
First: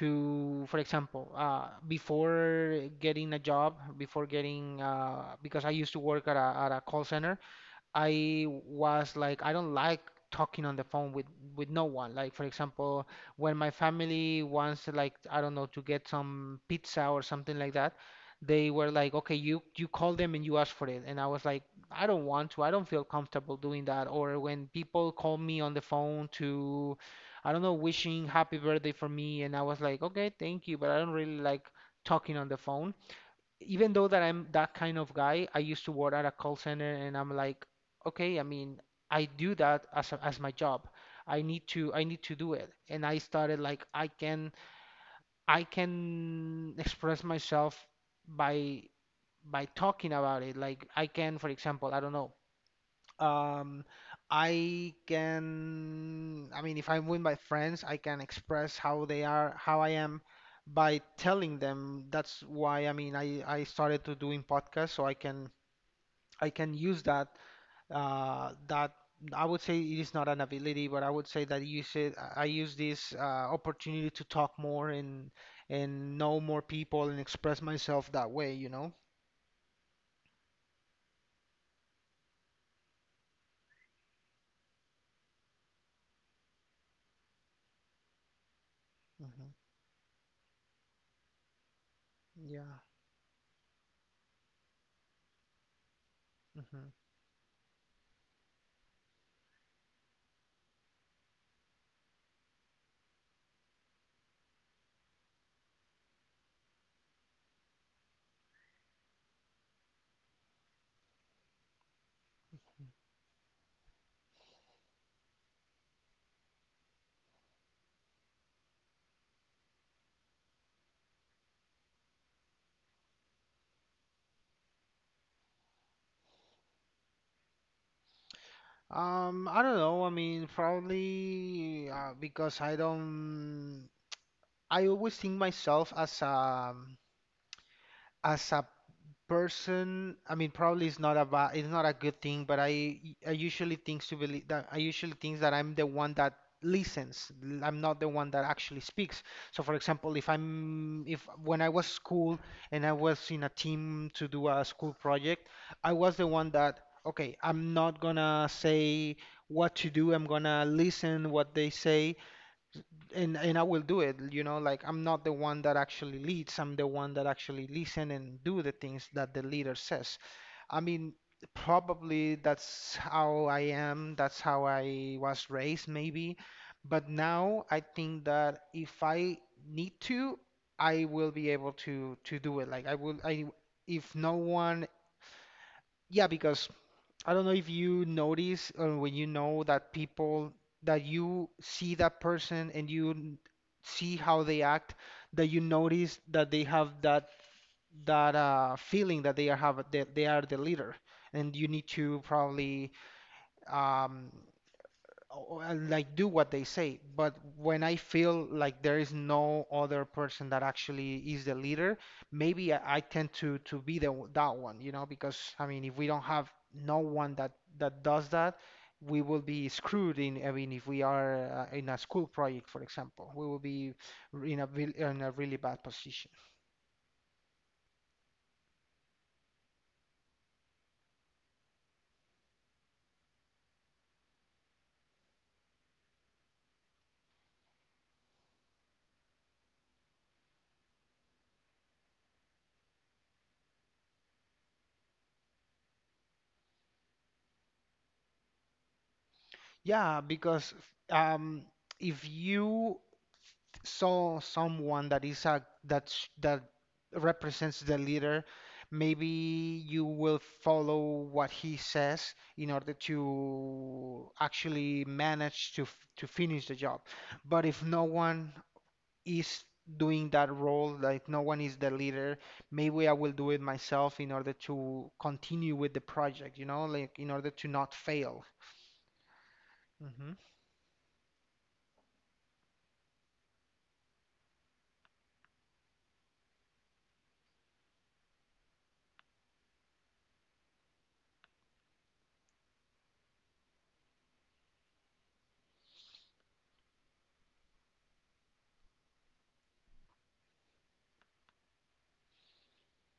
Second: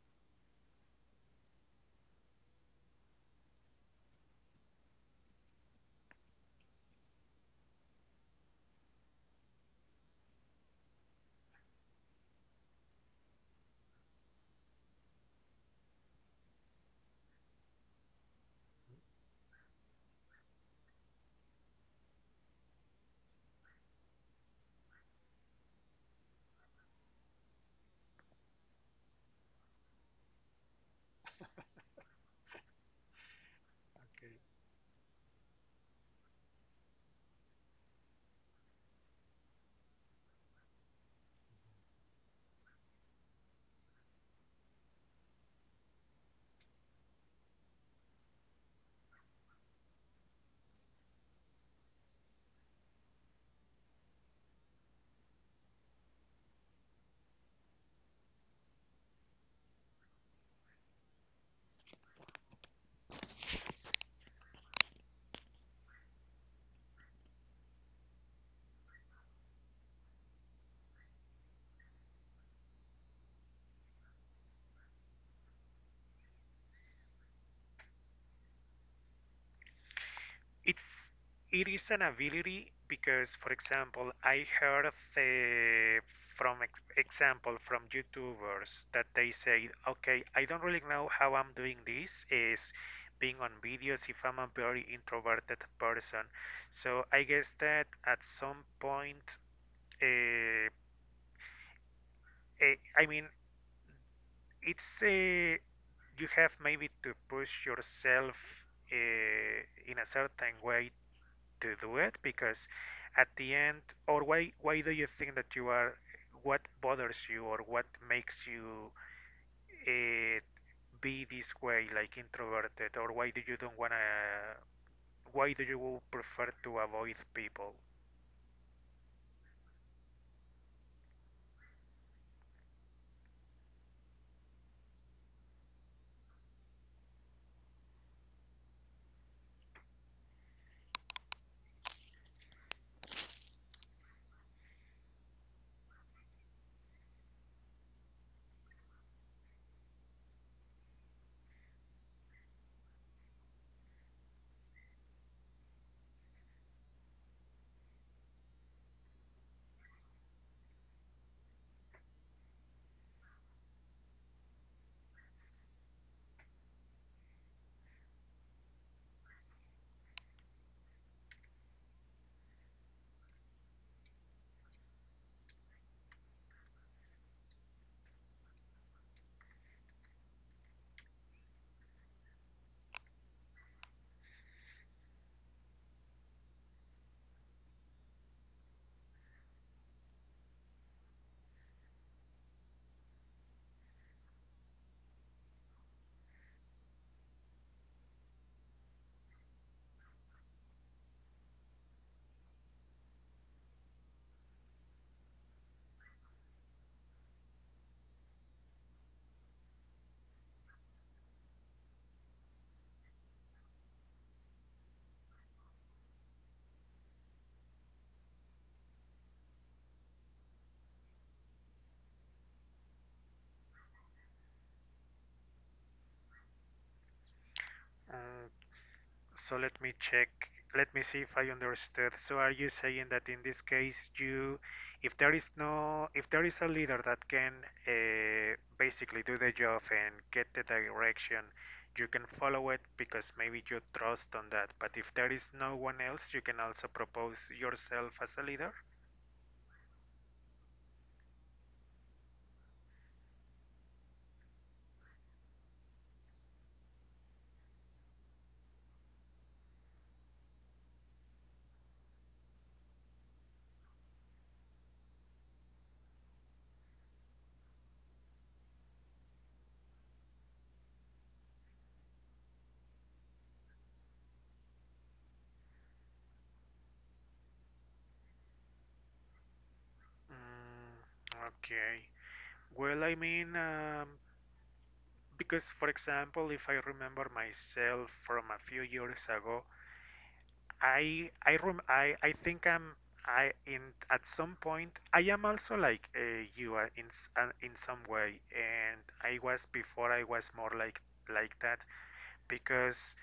[SPEAKER 1] to, for example, uh, before getting a job, before getting uh, because I used to work at a at a call center. I was like, I don't like talking on the phone with with no one. Like, for example, when my family wants to, like, I don't know, to get some pizza or something like that, they were like, okay, you you call them and you ask for it, and I was like, I don't want to. I don't feel comfortable doing that. Or when people call me on the phone to, I don't know, wishing happy birthday for me, and I was like, okay, thank you, but I don't really like talking on the phone. Even though that
[SPEAKER 2] Okay.
[SPEAKER 1] I'm that kind of guy, I used to work at a call center, and I'm like, okay, I mean, I do that as a, as my job. I need to I need to do it. And I started like I can I can express myself by by talking about it. Like, I can, for example, I don't know, um, I can, I mean, if I'm with my friends, I can express how they are, how I am, by telling them. That's why, I mean, I, I started to doing podcasts so I can I can use that, uh, that I would say it is not an ability, but I would say that use it, I I use this uh, opportunity to talk more and and know more people and express myself that way, you know?
[SPEAKER 2] it's it is an ability because, for example, I heard the from ex- example from YouTubers that they
[SPEAKER 1] Hmm.
[SPEAKER 2] say, okay, I don't really know how I'm doing this, is
[SPEAKER 1] Yeah.
[SPEAKER 2] being on videos if I'm a very introverted person.
[SPEAKER 1] Hmm.
[SPEAKER 2] So I guess that at some point, uh, eh, I mean, it's a you have maybe to push yourself uh, in a certain way to do it, because at the end, or why, why do you think that you are, what bothers you, or what makes you uh, be this way, like introverted? Or why do you don't want to, why do you prefer to avoid people?
[SPEAKER 1] Um, I don't know. I mean, probably uh, because I don't. I always think myself as a as a person, I mean, probably it's not a ba- it's not a good thing, but I I usually think to believe that I usually think that I'm the one that listens. l- I'm not the one that actually speaks. So, for example, if I'm if when I was school, and I was in a team to do a school project, I was the one that, okay, I'm not gonna say what to do. I'm gonna listen what they say and and I will do it, you know, like, I'm not the one that actually leads, I'm the one that actually listen and do the things that the leader says. I mean, probably that's how I am, that's how I was raised maybe, but now I think that if I need to, I will be able to to do it. Like, I will I if no one, yeah, because I don't know if you notice uh, when you know that people, that you see that person and you n- see how they act, that you notice that they have that that uh, feeling that they are have that they are the leader, and you need to probably um, o- uh, like, do what they say. But when I feel like there is no other person that actually is the leader, maybe i, I tend to to be the w- that one, you know, because I mean, if we don't have no one that that does that, we will be screwed in I mean, if we are uh, in a school project, for example, we will be r- in a vil- in a really bad position.
[SPEAKER 2] Mm, So let me check. Let me see if I understood. So are you saying that in this case, you, if there is no, if there is a leader that can uh, basically do the job and get the direction, you can follow it because maybe you trust on that. But if there is no one else, you can also propose yourself as a leader.
[SPEAKER 1] Yeah, because um if you saw someone that is a that sh- that represents the leader, maybe you will follow what he says in order to actually manage to f- to finish the job. But if no one is doing that role, like no one is the leader, maybe I will do it myself in order to continue with the project, you know, like, in order to not fail. Mm-hmm.
[SPEAKER 2] Mm, okay. Well, I mean, um, because, for example, if I remember myself from a few years ago. I I rem I I think I'm I in at some point I am also like, uh, you, uh, in s- uh, in some way, and I was before, I was more like like that, because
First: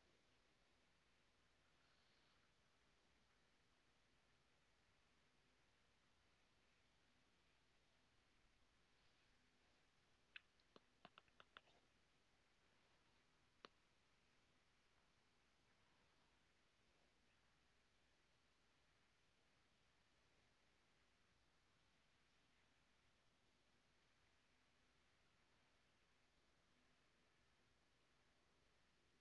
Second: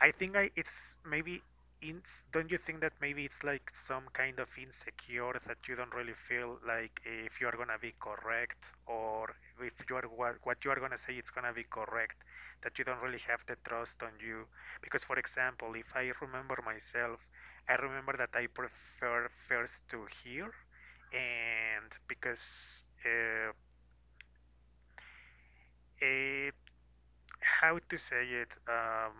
[SPEAKER 2] I think I it's maybe in, don't you think that maybe it's like some kind of insecure, that you don't really feel like if you are gonna be correct, or if you are, what, what you are gonna say it's gonna be correct, that you don't really have the trust on you? Because, for example, if I remember myself, I remember that I prefer first to hear, and because uh, it, how to say it, um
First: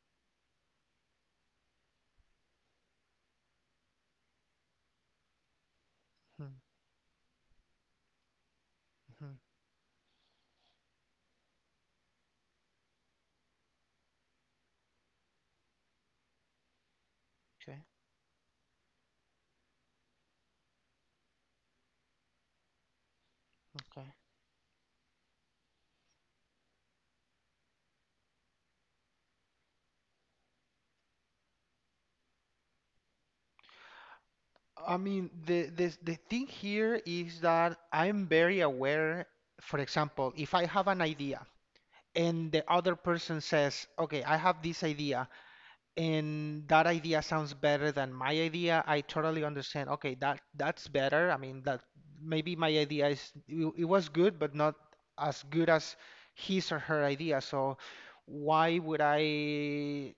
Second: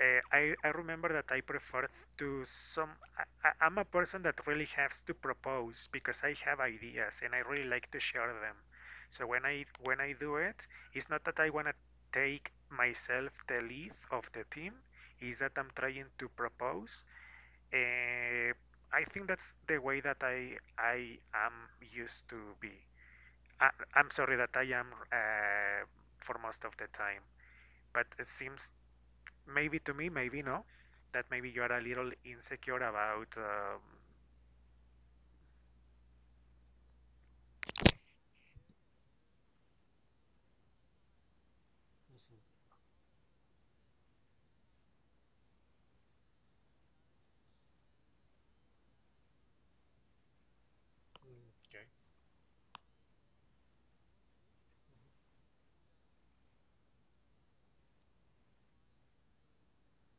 [SPEAKER 2] uh, I, I remember that I prefer to some. I, I- am a person that really has to propose, because I have ideas and I really like to share them. So when I when I do it, it's not that I wanna take myself the lead of the team. It's that I'm trying to propose.
[SPEAKER 1] Okay.
[SPEAKER 2] Uh, I think that's the way that I I am used to be. I,
[SPEAKER 1] Okay.
[SPEAKER 2] I'm sorry that I am, uh, for most of the time, but it seems, maybe to me, maybe no, that maybe you are a little insecure about. Um,
[SPEAKER 1] I mean, the, the the thing here is that I'm very aware. For example, if I have an idea and
[SPEAKER 2] Mm-hmm.
[SPEAKER 1] the other person says, "Okay, I have this idea," and that idea sounds better than my idea, I totally understand. Okay, that that's better. I
[SPEAKER 2] Mm,
[SPEAKER 1] mean, that
[SPEAKER 2] okay. Mhm.
[SPEAKER 1] maybe my idea is it, it was good, but not as good as his or her idea. So why would I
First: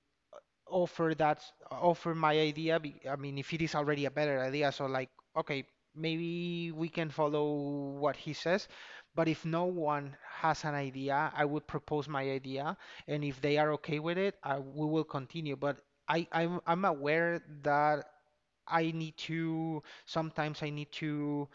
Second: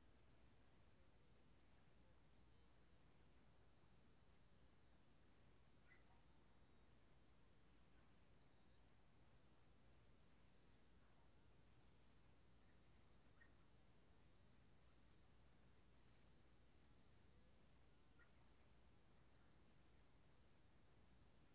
[SPEAKER 1] offer that offer my idea be- I mean, if it is already a better idea, so, like, okay, maybe we can follow what he says. But if no one has an idea, I would propose my idea, and if they are okay with it, I, we will continue. But i i'm, I'm aware that I need to sometimes I need to,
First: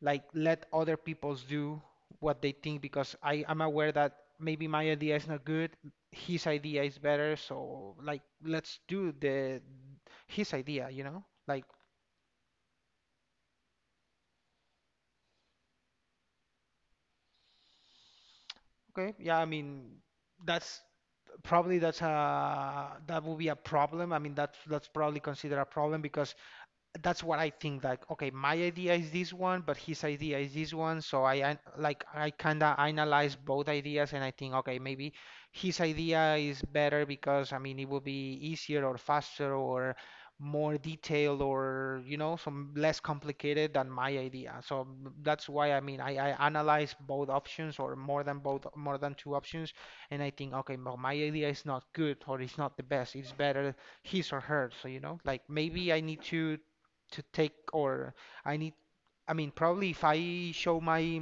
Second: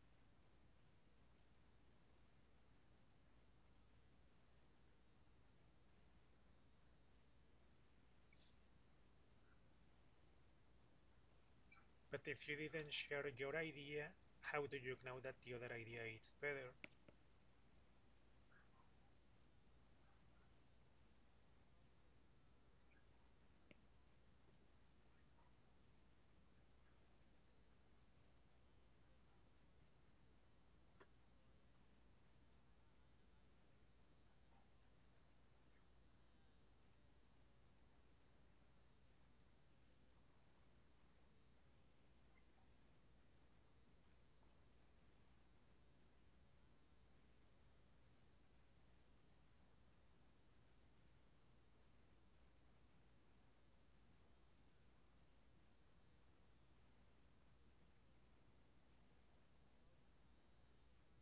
[SPEAKER 1] like, let other people do what they think, because I am aware that maybe my idea is not good, his idea is better, so like, let's do the his idea, you know? Like,
[SPEAKER 2] But if you didn't share your idea, how do you know that the other idea is better?
[SPEAKER 1] okay, yeah, I mean, that's probably that's a that would be a problem. I mean, that's that's probably considered a problem, because that's what I think. Like, okay, my idea is this one, but his idea is this one. So I an- like I kinda analyze both ideas, and I think, okay, maybe his idea is better, because, I mean, it would be easier or faster or more detailed, or, you know, some less complicated than my idea. So m- that's why I mean I, I analyze both options or more than both more than two options, and I think, okay, well, my idea is not good or it's not the best. It's better his or her. So, you know, like maybe I need to to take or I need, I mean, probably if I show my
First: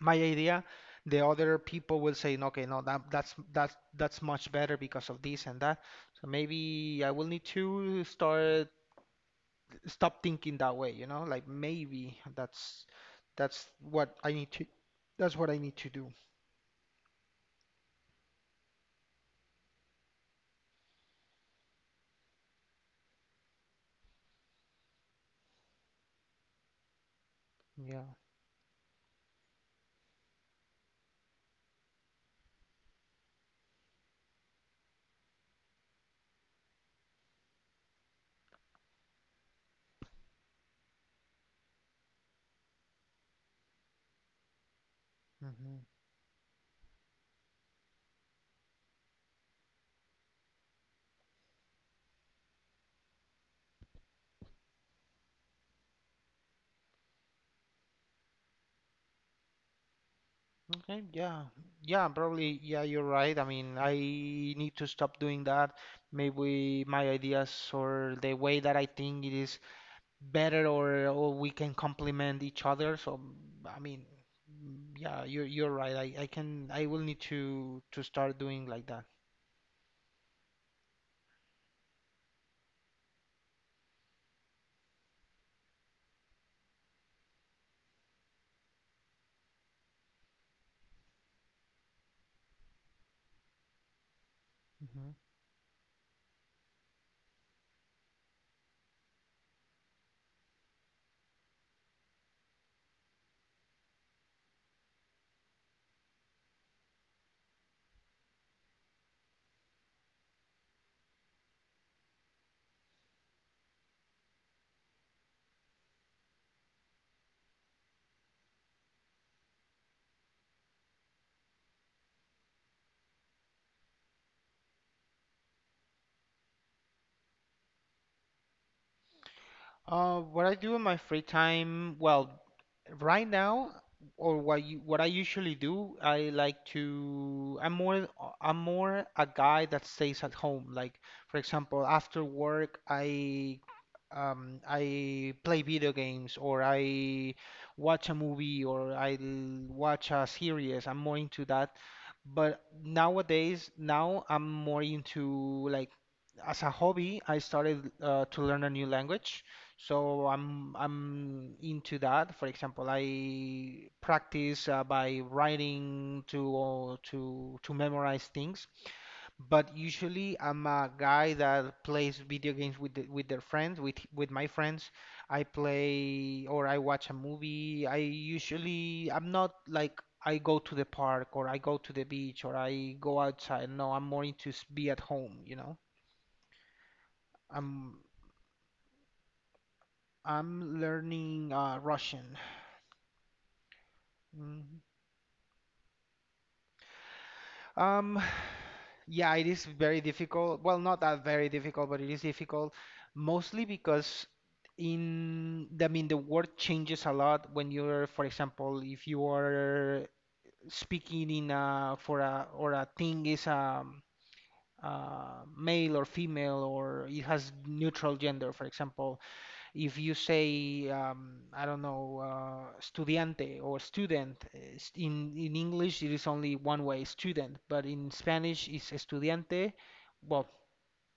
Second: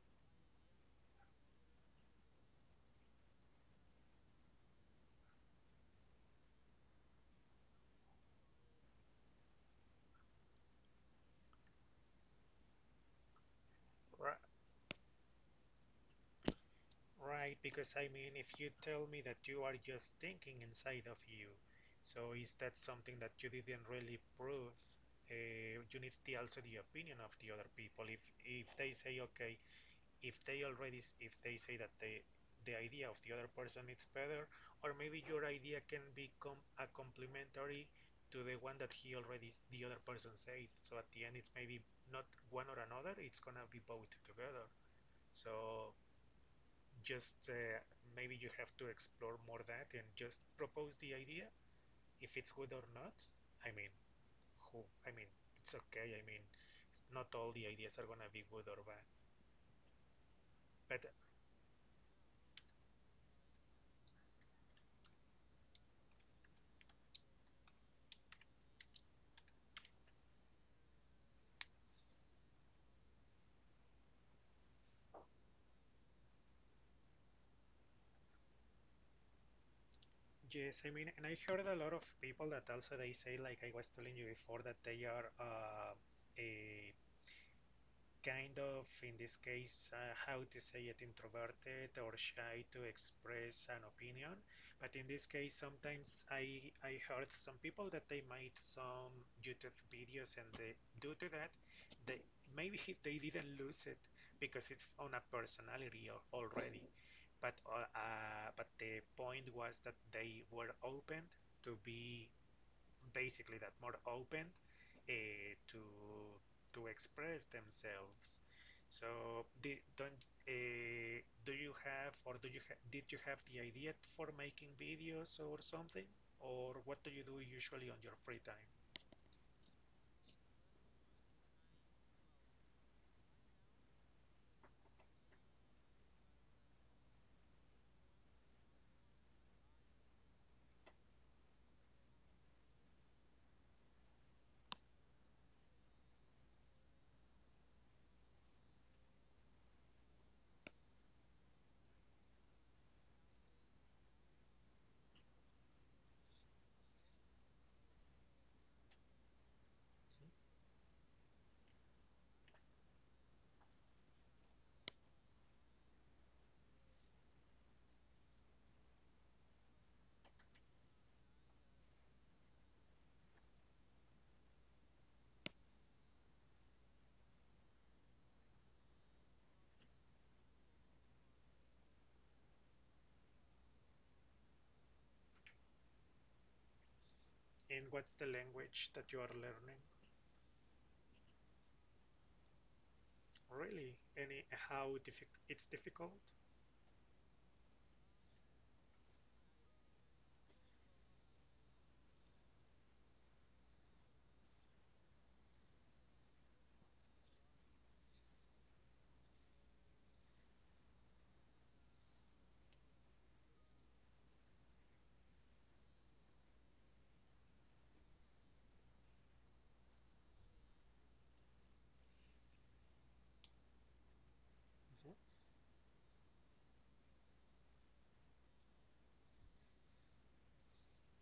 [SPEAKER 1] my idea, the other people will say, okay, no, that that's that's that's much better because of this and that. So maybe I will need to start stop thinking that way, you know like maybe that's that's what I
[SPEAKER 2] Ri-
[SPEAKER 1] need to that's what I need to do.
[SPEAKER 2] Right, because I mean, if you tell me that you are just thinking inside of you, so is that something that you didn't really prove? Uh, you need the, also the opinion of the other people.
[SPEAKER 1] Yeah.
[SPEAKER 2] If if they say, okay, if they already if they say that they the idea of the other person is better, or maybe your idea can become a complementary to the one that he already the other person said. So at the end, it's maybe not one or another, it's gonna be both together.
[SPEAKER 1] Hmm.
[SPEAKER 2] So just uh, maybe you have to explore more that and just propose the idea if it's good or not. I mean who i mean it's okay. I mean, not all the ideas are gonna be good or bad, but…
[SPEAKER 1] Okay, yeah. Yeah, probably, yeah, you're right. I mean, I need to stop doing that. Maybe my ideas or the way that I think it is better, or, or we can complement each other. So I mean, yeah, you're you're right. I, I can, I will need to to start doing like that.
[SPEAKER 2] Yes, I mean, and I heard a lot of people that also they say, like I was telling you before, that they are uh, a kind of, in this case, uh, how to say it, introverted or shy to express an opinion. But in
[SPEAKER 1] Hmm.
[SPEAKER 2] this case, sometimes I, I heard some people that they made some YouTube videos and they, due to that, they maybe they didn't lose it because it's on a personality al- already. But uh, uh, but the point was that they were open to be, basically, that more open uh, to to express themselves. So di- don't uh, do you have or do you ha- did you have the idea for making videos or something? Or what do you do usually on your free time?
[SPEAKER 1] Uh, what I do in my free time, well, right now, or what you, what I usually do, I like to. I'm more. I'm more a guy that stays at home. Like, for example, after work, I um, I play video games or I watch a movie or I l- watch a series. I'm more into that. But nowadays, now I'm more into, like, as a hobby, I started uh, to learn a new language. So I'm I'm into that. For example, I practice uh, by writing to to to memorize things. But usually, I'm a guy that plays video games with the, with their friends, with with my friends. I play or I watch a movie. I usually I'm not like I go to the park or I go to the beach or I go outside. No, I'm more into s- be at home, you know.
[SPEAKER 2] And
[SPEAKER 1] I'm
[SPEAKER 2] what's the language that you are learning?
[SPEAKER 1] I'm learning uh, Russian.
[SPEAKER 2] Really, any
[SPEAKER 1] Mm,
[SPEAKER 2] how diffi- it's difficult?
[SPEAKER 1] Um, yeah, it is very difficult. Well, not that very difficult, but it is difficult mostly because in, I mean, the word changes a lot when you're, for example, if you are speaking in a, for a, or a thing is um uh, male or female or it has neutral gender, for example. If you say, um, I don't know, uh, estudiante or student, uh, s-
[SPEAKER 2] Mhm,
[SPEAKER 1] in, in English it is only one way, student, but in Spanish it's estudiante. Well,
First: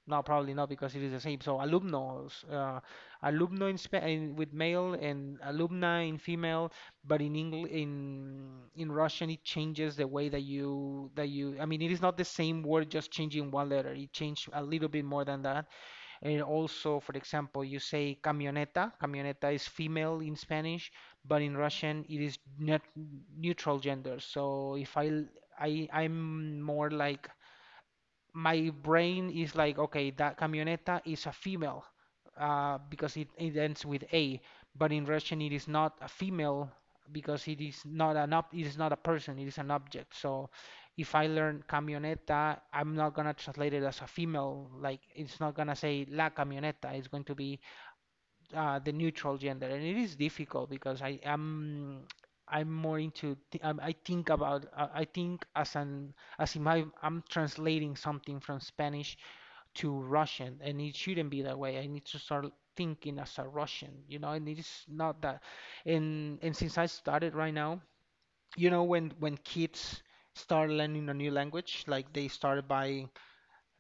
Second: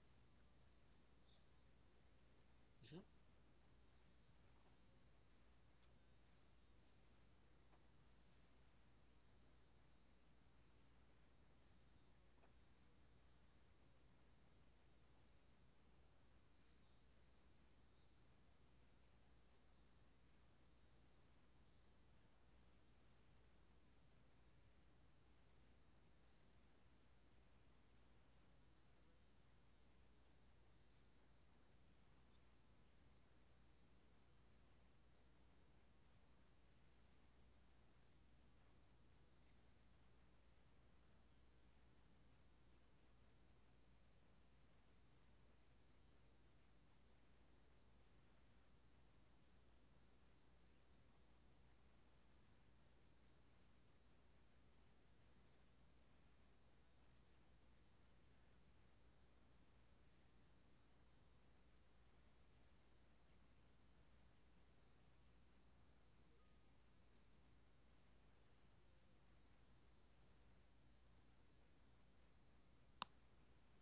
[SPEAKER 1] no, probably not because it is the same. So alumnos, uh,
[SPEAKER 2] mhm.
[SPEAKER 1] alumno in, Spa in with male, and alumna in female, but in Engl in in Russian it changes the way that you that you, I mean, it is not the same word, just changing one letter. It changed a little bit more than that. And also, for example, you say camioneta. Camioneta is female in Spanish, but in Russian it is net neutral gender. So if I, I, I am more like my brain is like, okay, that camioneta is a female uh, because it, it ends with a, but in Russian it is not a female because it is not an ob it is not a person, it is an object. So if I learn camioneta, I'm not gonna translate it as a female. Like, it's not gonna say la camioneta. It's going to be uh, the neutral gender, and it is difficult because I am I'm more into th um, I think about uh, I think as an as if I, I'm translating something from Spanish to Russian, and it shouldn't be that way. I need to start thinking as a Russian, you know, and it is not that. And and since I started right now, you know, when when kids start learning a new language, like, they started by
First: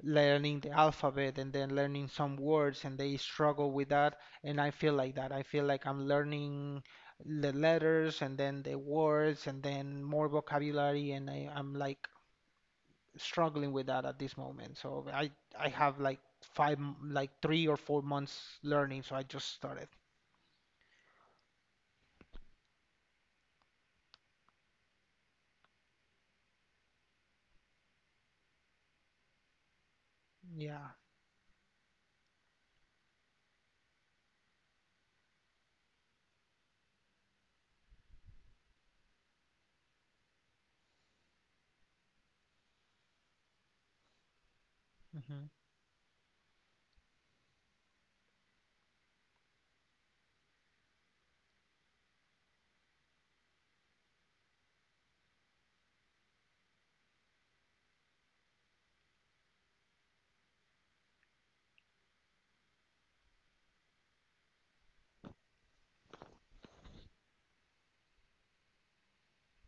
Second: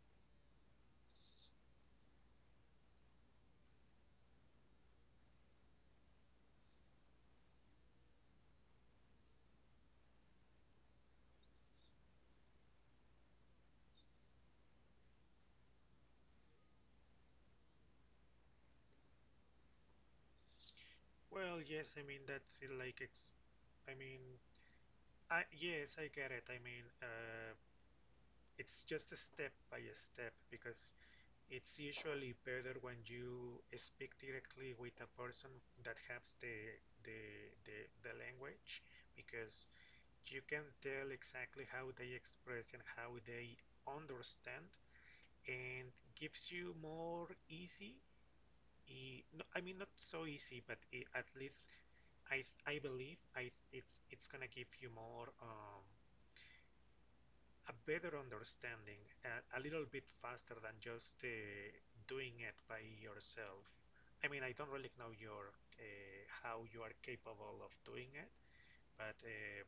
[SPEAKER 1] learning the alphabet and then learning some words and they struggle with that, and I feel like that. I feel like I'm learning the letters and then the words and then more vocabulary, and I, I'm like struggling with that at this moment. So I I have like five m- like three or four months learning, so I just started.
[SPEAKER 2] Well, yes, I mean that's uh, like it's. I mean, I yes, I get it. I mean, uh, it's just a step by a step, because
[SPEAKER 1] Yeah.
[SPEAKER 2] it's usually better when you speak directly with a person that has the the the, the language, because you can tell exactly how they express and how they understand,
[SPEAKER 1] Hmm.
[SPEAKER 2] and gives you more easy, e- no, I mean not so easy, but e, at least I I believe I it's it's gonna give you more um, a better understanding and a little bit faster than just uh, doing it by yourself. I mean, I don't really know your uh, how you are capable of doing it, but uh,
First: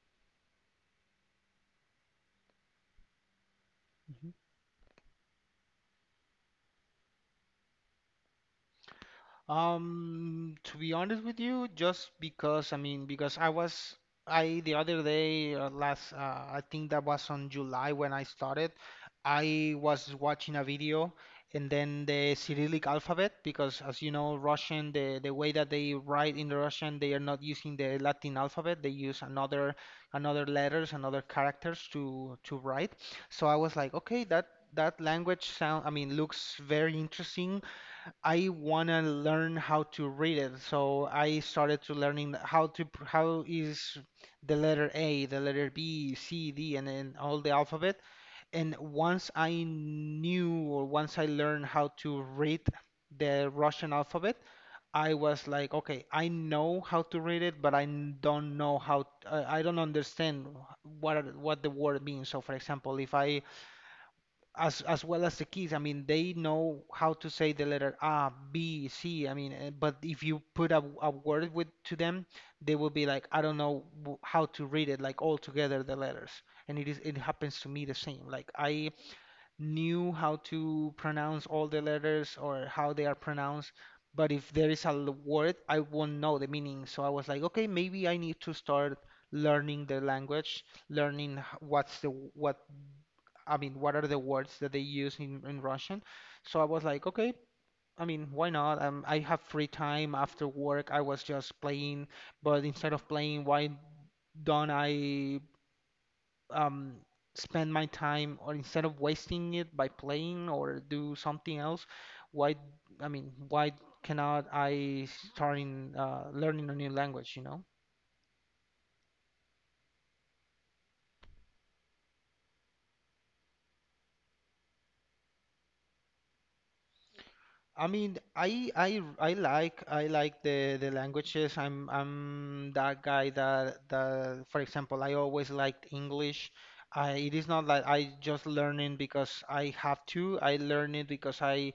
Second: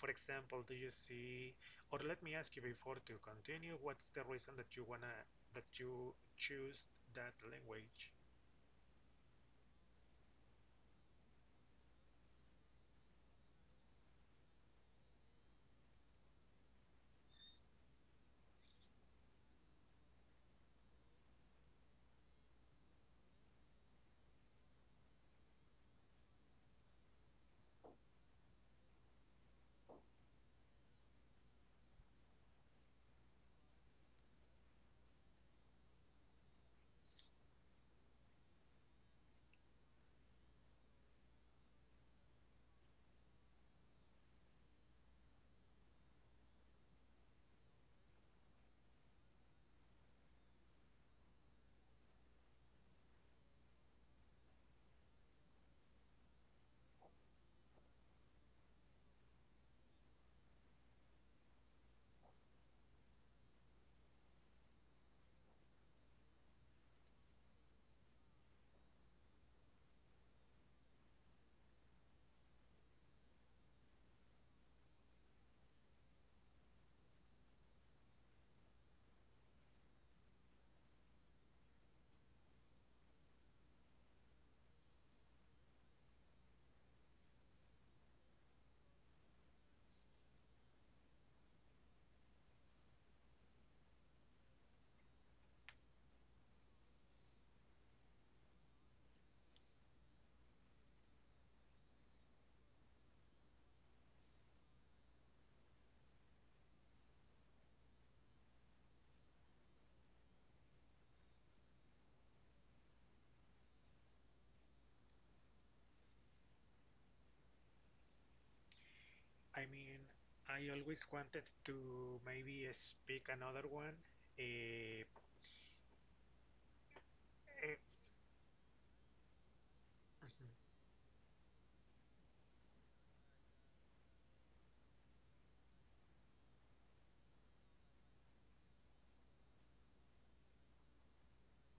[SPEAKER 2] for example, do you see, or let me ask you before to continue, what's the reason that you wanna that you choose that language?
[SPEAKER 1] Um, to be honest with you, just because, I mean, because I was I the other day uh, last uh, I think that was on July when I started. I was watching a video and then the Cyrillic alphabet, because as you know, Russian, the the way that they write in the Russian, they are not using the Latin alphabet. They use another another letters, another characters to to write. So I was like, okay, that that language sound I mean looks very interesting. I wanna learn how to read it, so I started to learning how to pr- how is the letter A, the letter B, C, D, and then all the alphabet. And once I knew, or once I learned how to read the Russian alphabet, I was like, okay, I know how to read it, but I n- don't know how, uh, I don't understand what are- what the word means. So, for example, if I, as as well as the kids, I mean, they know how to say the letter A, B, C. I mean, eh, but if you put a, a word with to them, they will be like, I don't know w- how to read it, like all together the letters. And it is it happens to me the same. Like, I knew how to pronounce all the letters or how they are pronounced, but if there is a l- word, I won't know the meaning. So I was like, okay, maybe I need to start learning the language, learning h- what's the what I mean, what are the words that they use in, in Russian? So I was like, okay, I mean, why not? Um, I have free time after work. I was just playing, but instead of playing, why don't I um, spend my time, or instead of wasting it by playing or do something else, why, I mean, why cannot I start in uh, learning a new language, you know?
[SPEAKER 2] I mean, I always wanted to maybe speak another one. Uh, uh,
[SPEAKER 1] I mean, I I I like I like
[SPEAKER 2] mhm.
[SPEAKER 1] the the languages. I'm I'm that guy that that, for example, I always liked English. I It is not that I just learn it because I have to. I learn it because I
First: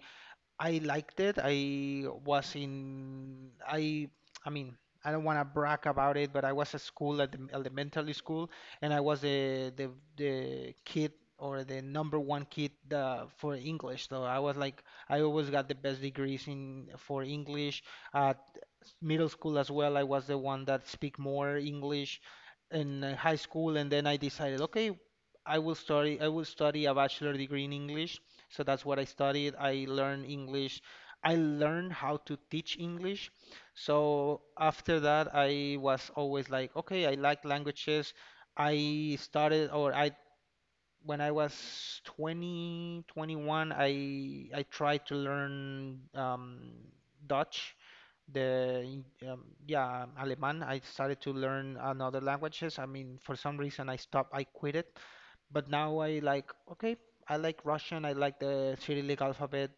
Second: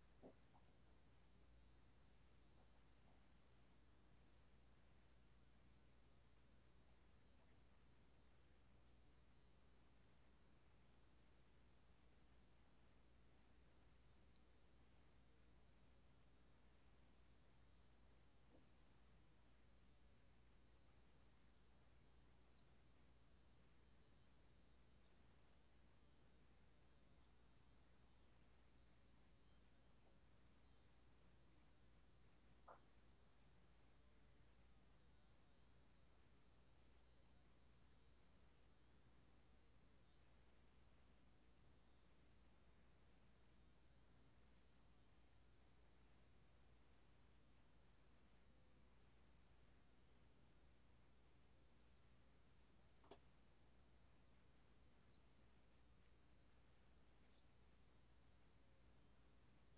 [SPEAKER 1] I liked it. I was in I I mean, I don't want to brag about it, but I was at school at the elementary school, and I was the the the kid or the number one kid uh, for English. So I was like, I always got the best degrees in for English. Uh, Middle school as well, I was the one that speak more English in uh, high school, and then I decided, okay, I will study, I will study a bachelor degree in English. So that's what I studied. I learned English. I learned how to teach English. So after that, I was always like, okay, I like languages. I started, or I When I was twenty, twenty-one, I I tried to learn um, Dutch, the um, yeah, um, Alemán. I started to learn another languages. I mean, for some reason I stopped, I quit it. But now I like, okay, I like Russian, I like the Cyrillic alphabet.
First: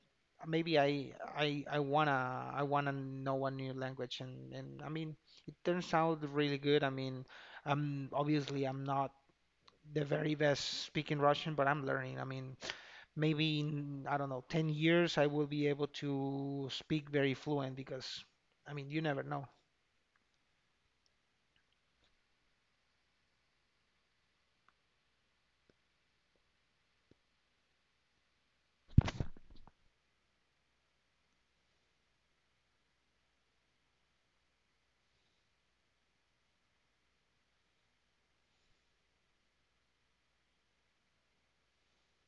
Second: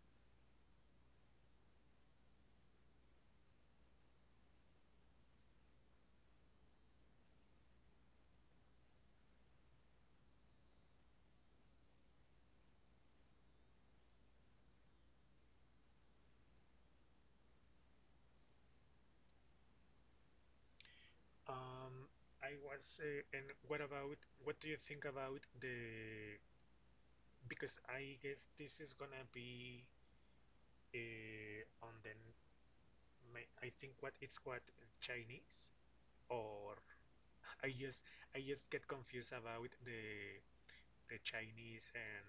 [SPEAKER 1] Maybe I I I wanna I wanna know a new language, and and I mean, it turns out really good. I mean, um, obviously I'm not the very best speaking Russian, but I'm learning. I mean, maybe in, I don't know, ten years I will be able to speak very fluent, because, I mean, you never know.
[SPEAKER 2] Um, I was, uh, and what about, what do you think about the, because I guess this is gonna be uh, on the, my, I think what it's what, Chinese, or I just I just get confused about the the Chinese, and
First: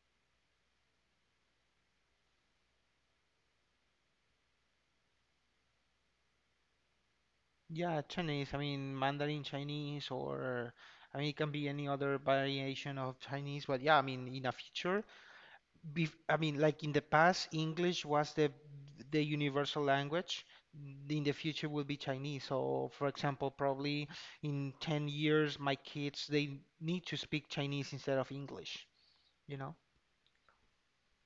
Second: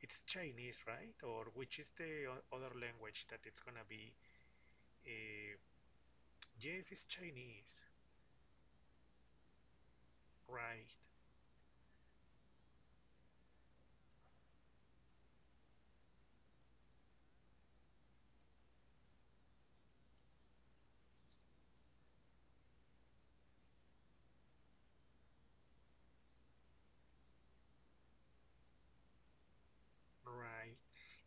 [SPEAKER 2] it's Chinese, right? Or which is the o- other language that it's gonna be? Uh, yes, it's Chinese,
[SPEAKER 1] Yeah, Chinese, I mean, Mandarin Chinese, or,
[SPEAKER 2] right?
[SPEAKER 1] I mean, it can be any other variation of Chinese, but yeah, I mean, in a future. Bef I mean, like, in the past, English was the the universal language. In the future will be Chinese. So, for example, probably in ten years, my kids they need to speak Chinese instead of English, you know?
[SPEAKER 2] Right.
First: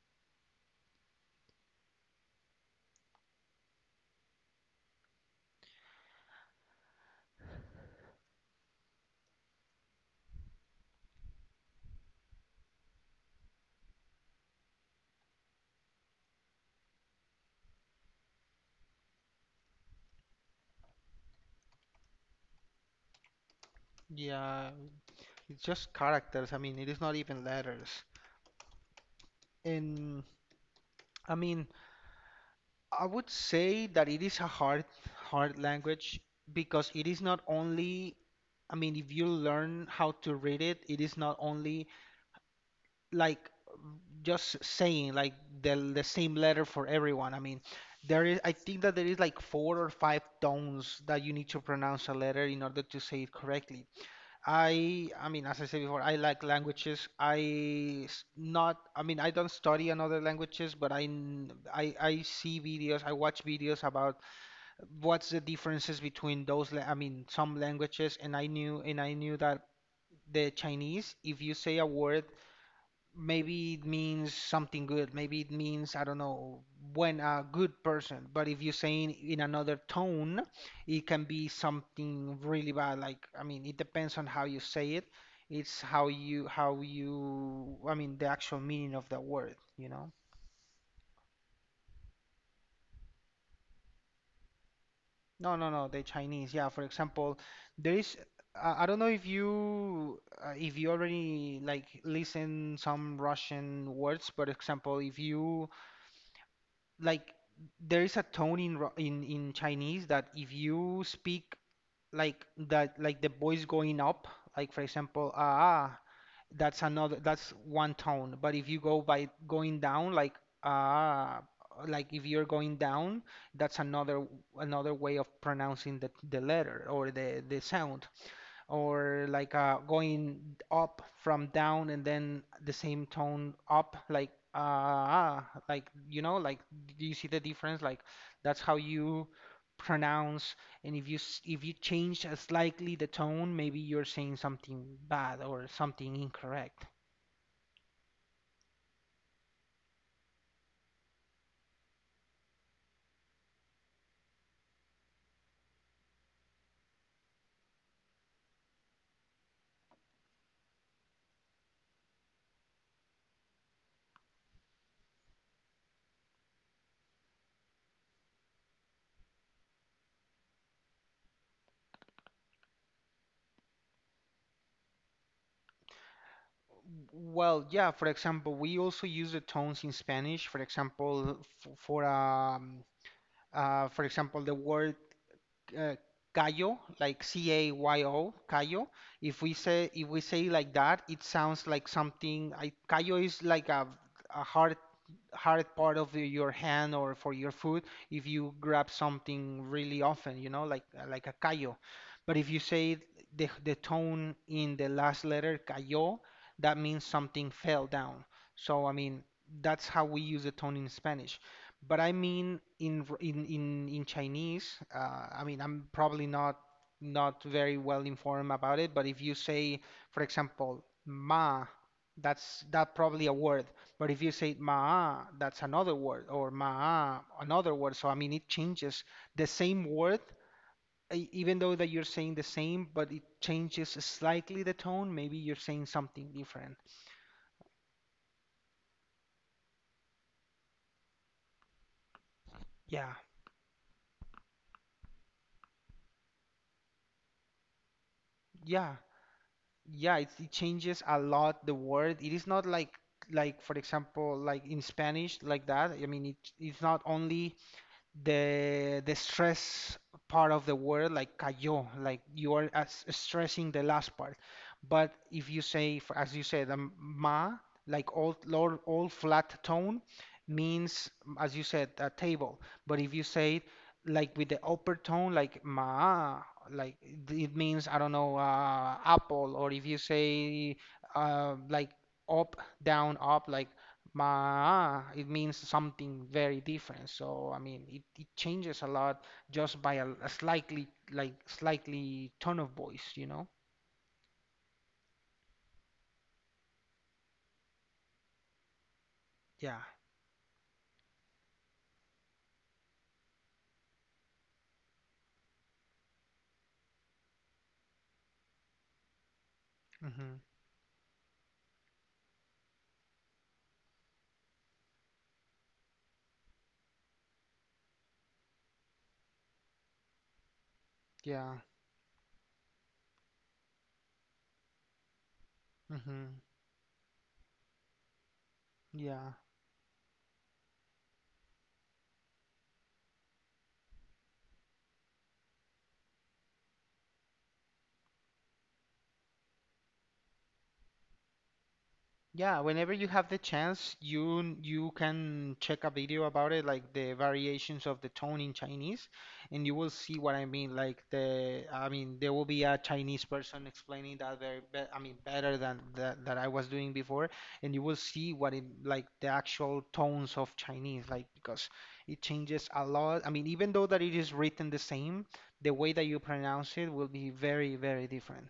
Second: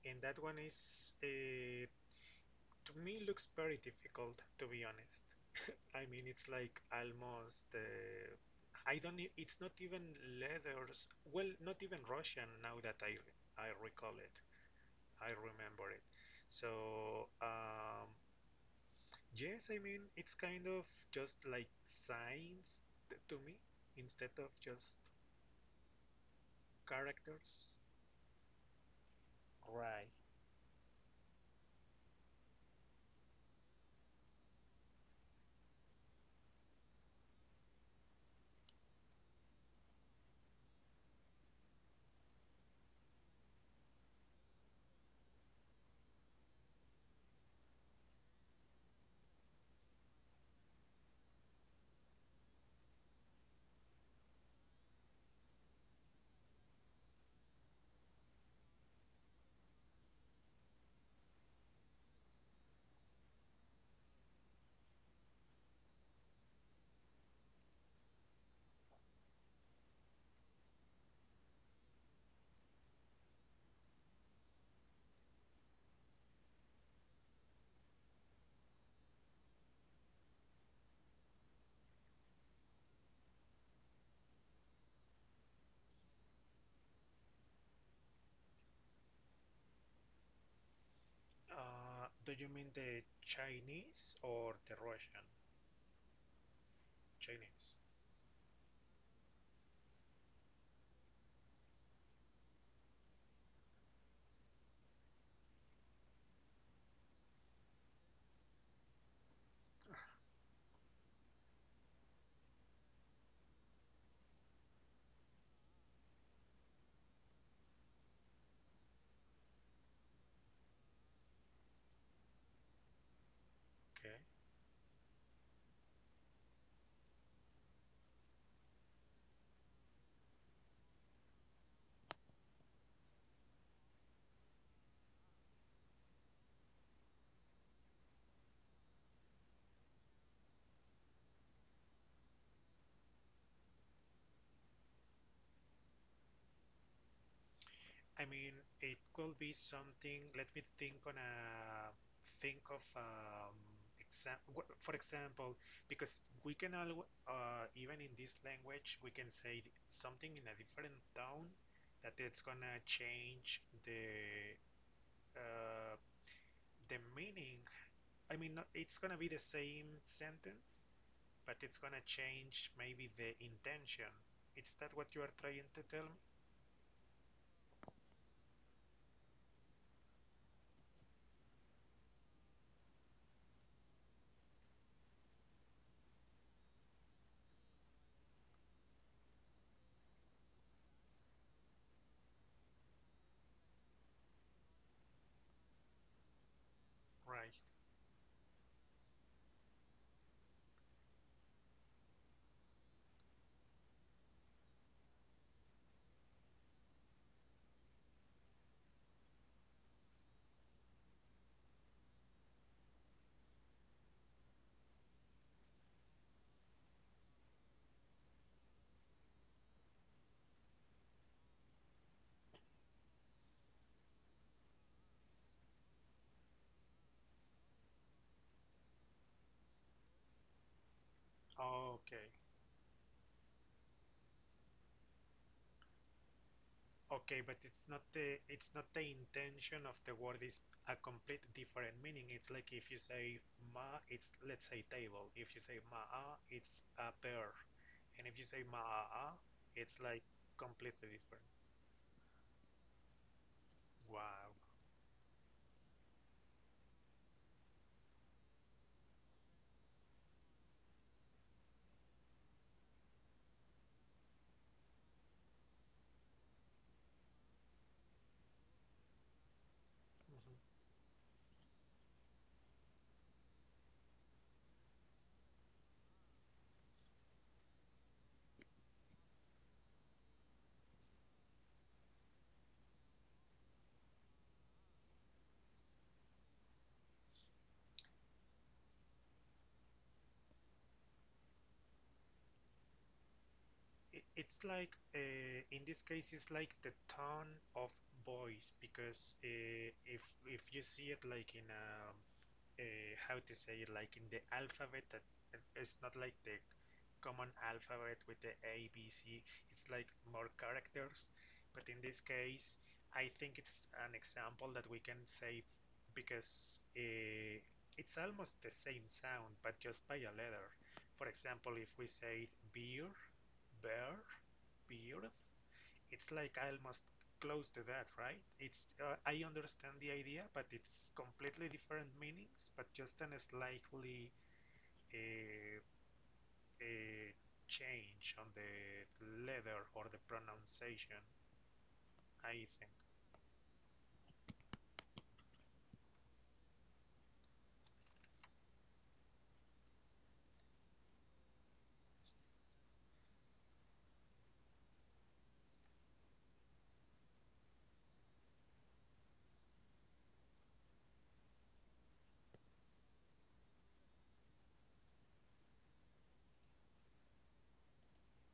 [SPEAKER 2] And that one is uh, to me looks very difficult, to be honest. I mean, it's like almost uh, I don't. e- It's not even leathers. Well, not even Russian now that I I recall it. I remember it. So um, yes, I mean, it's kind of just like signs to me, instead of
[SPEAKER 1] Yeah,
[SPEAKER 2] just
[SPEAKER 1] it's just characters. I mean, it is not even
[SPEAKER 2] characters.
[SPEAKER 1] letters.
[SPEAKER 2] Right.
[SPEAKER 1] And I mean, I would say that it is a hard, hard language, because it is not only, I mean, if you learn how to read it, it is not only like just saying like the the same letter for everyone. I mean, there is, I think that there is like four or five tones that you need to pronounce a letter in order to say it correctly. I I mean, as I said before, I like languages. I s- not I mean, I don't study another languages, but I n- I I see videos, I watch videos about what's the differences between those la- I mean, some languages, and I knew and I knew that the Chinese, if you say a word, maybe it means something good. Maybe it means, I don't know, when a good person. But if you're saying in another tone, it can be something really bad. Like, I mean, it depends on how you say it. It's how you, how you, I mean, the actual meaning of the word, you know?
[SPEAKER 2] Uh, do you mean the Chinese or the Russian?
[SPEAKER 1] No, no, no, the Chinese. Yeah, for example,
[SPEAKER 2] Chinese.
[SPEAKER 1] there is, I I don't know if you, uh, if you already like listen some Russian words, but example, if you like there is a tone in Ru- in in Chinese that if you speak like that like the voice going up like for example ah ah," that's another that's one tone, but if you go by going down like ah ah," like if you're going down, that's
[SPEAKER 2] Okay.
[SPEAKER 1] another another way of pronouncing the the letter or the the sound, or like uh, going up from down and then the same tone up like uh ah, like you know like do you see the difference, like that's how you pronounce. And if you s- if you change uh, slightly the tone, maybe you're saying something bad or something incorrect.
[SPEAKER 2] I mean, it could be something. Let me think on a, think of um, example. For example, because we can al uh, even in this language we can say th- something in a different tone that it's gonna change the uh, the meaning. I mean, not- it's gonna be the same sentence, but it's gonna change maybe the intention. Is that what you are trying to tell me?
[SPEAKER 1] Well, yeah, for example, we also use the tones in Spanish. For example, f- for um, uh, for example, the word uh, Cayo, like C A Y O, Cayo. If we say if we say like that, it sounds like something. I, Cayo is like a, a hard hard part of the- your hand or for your
[SPEAKER 2] Right.
[SPEAKER 1] food if you grab something really often, you know, like like a cayo. But if you say the the tone in the last letter cayó, that means something fell down. So I mean, that's how we use the tone in Spanish. But I mean in r- in in, in Chinese, uh, I mean I'm probably not not very well informed about it, but if you say, for example, ma, that's that probably a word. But if you say ma, that's another word, or ma, another word. So I mean, it changes the same word, e- even though that you're
[SPEAKER 2] Okay.
[SPEAKER 1] saying the same, but it changes slightly the tone. Maybe you're saying something different.
[SPEAKER 2] Okay, but it's not the, it's not the intention of the word, is a complete different meaning. It's like if you
[SPEAKER 1] Yeah,
[SPEAKER 2] say ma, it's, let's say, table. If you say ma'a, it's a pear, and if you say
[SPEAKER 1] yeah,
[SPEAKER 2] ma'a, it's
[SPEAKER 1] yeah.
[SPEAKER 2] like
[SPEAKER 1] It, it changes
[SPEAKER 2] completely
[SPEAKER 1] a
[SPEAKER 2] different.
[SPEAKER 1] lot the word. It is not like like for
[SPEAKER 2] Wow.
[SPEAKER 1] example, like in Spanish, like that. I mean, it, it's not only the the stress part of the word like cayó, like you are as stressing the last part, but if you say for, as you said um, ma, like all low, all flat tone
[SPEAKER 2] Mhm.
[SPEAKER 1] means, as you said, a table. But if you say it, like with the upper tone like ma, like it it means I don't know, uh, apple. Or if you say uh, like up down up like Ma, it means something very different. So, I mean, it, it changes a lot just by a, a slightly, like, slightly tone of voice, you know?
[SPEAKER 2] It, it's like uh, in this case, it's like the tone of voice because
[SPEAKER 1] Yeah.
[SPEAKER 2] uh, if if you see it like in a uh, how to say it, like in the alphabet that it's not like the common alphabet with the A B C. It's like
[SPEAKER 1] Hmm.
[SPEAKER 2] more characters. But in this case, I think it's an example that we can say, because uh, it's almost the same sound, but just by a letter. For
[SPEAKER 1] Yeah.
[SPEAKER 2] example, if we say beer, bear, beer, it's
[SPEAKER 1] Hmm.
[SPEAKER 2] like I almost close to that, right? It's uh,
[SPEAKER 1] Yeah.
[SPEAKER 2] I understand the idea, but it's completely different meanings, but just an slightly uh, uh, change on the letter or the pronunciation.
[SPEAKER 1] Yeah,
[SPEAKER 2] I think
[SPEAKER 1] whenever you have the chance, you n- you can check a video about it, like the variations of the tone in Chinese, and you will see what I mean. Like the, I mean, there will be a Chinese person explaining that very, be, I mean, better than that that I was doing before, and you will see what it like the actual tones of Chinese, like because it changes a lot. I mean, even though that it is written the same, the way that you pronounce it will be very, very different.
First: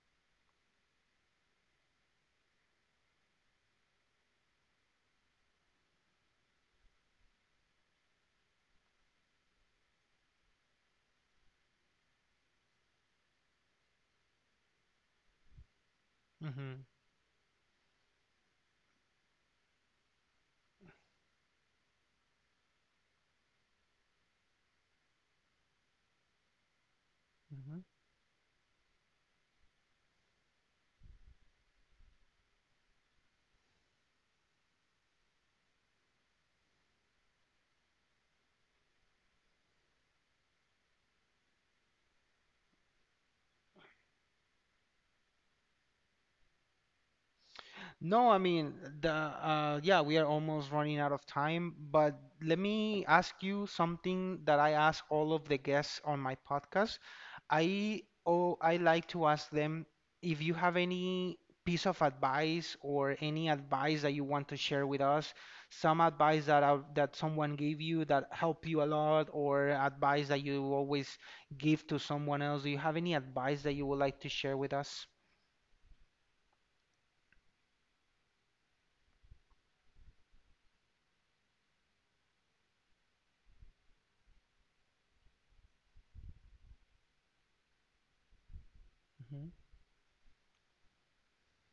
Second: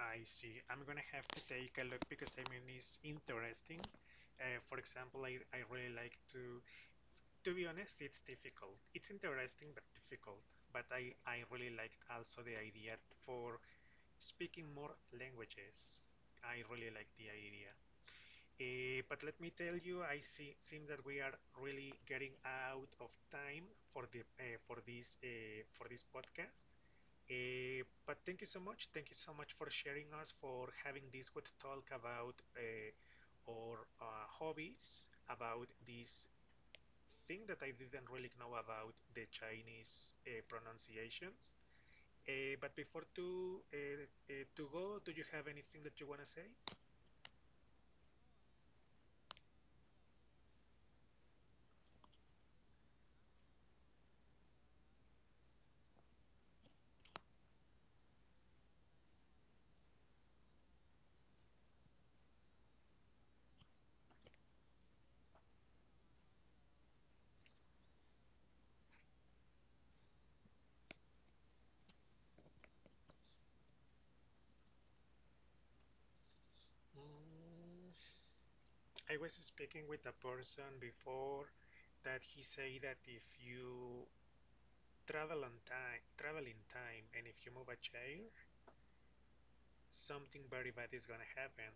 [SPEAKER 2] I see. I'm gonna have to take a look because I mean it's interesting. Uh, for example, I, I really like to. To be honest, it's difficult. It's interesting but difficult. But I I really liked also the idea for speaking more languages. I
[SPEAKER 1] Hmm.
[SPEAKER 2] really like the idea. Uh, but let me tell you, I see, seems that we are really getting out of time for the uh, for this uh, for this podcast.
[SPEAKER 1] Hmm.
[SPEAKER 2] Uh, but thank you so much. Thank you so much for sharing us, for having this good talk about uh, our uh, hobbies, about this thing that I didn't really know about the Chinese uh, pronunciations. Uh, but before to uh, uh, to go, do you have anything that you wanna say?
[SPEAKER 1] No, I mean the uh, yeah, we are almost running out of time, but let me ask you something that I ask all of the guests on my podcast. I oh, I like to ask them if you have any piece of advice or any advice that you want to share with us, some advice that uh, that someone gave you that helped you a lot, or advice that you always give to someone else. Do you have any advice that you would like to share with us?
[SPEAKER 2] Mm, I was speaking with a person before that he said that if you travel on time, travel in time, and if you move a chair, something very bad is gonna happen.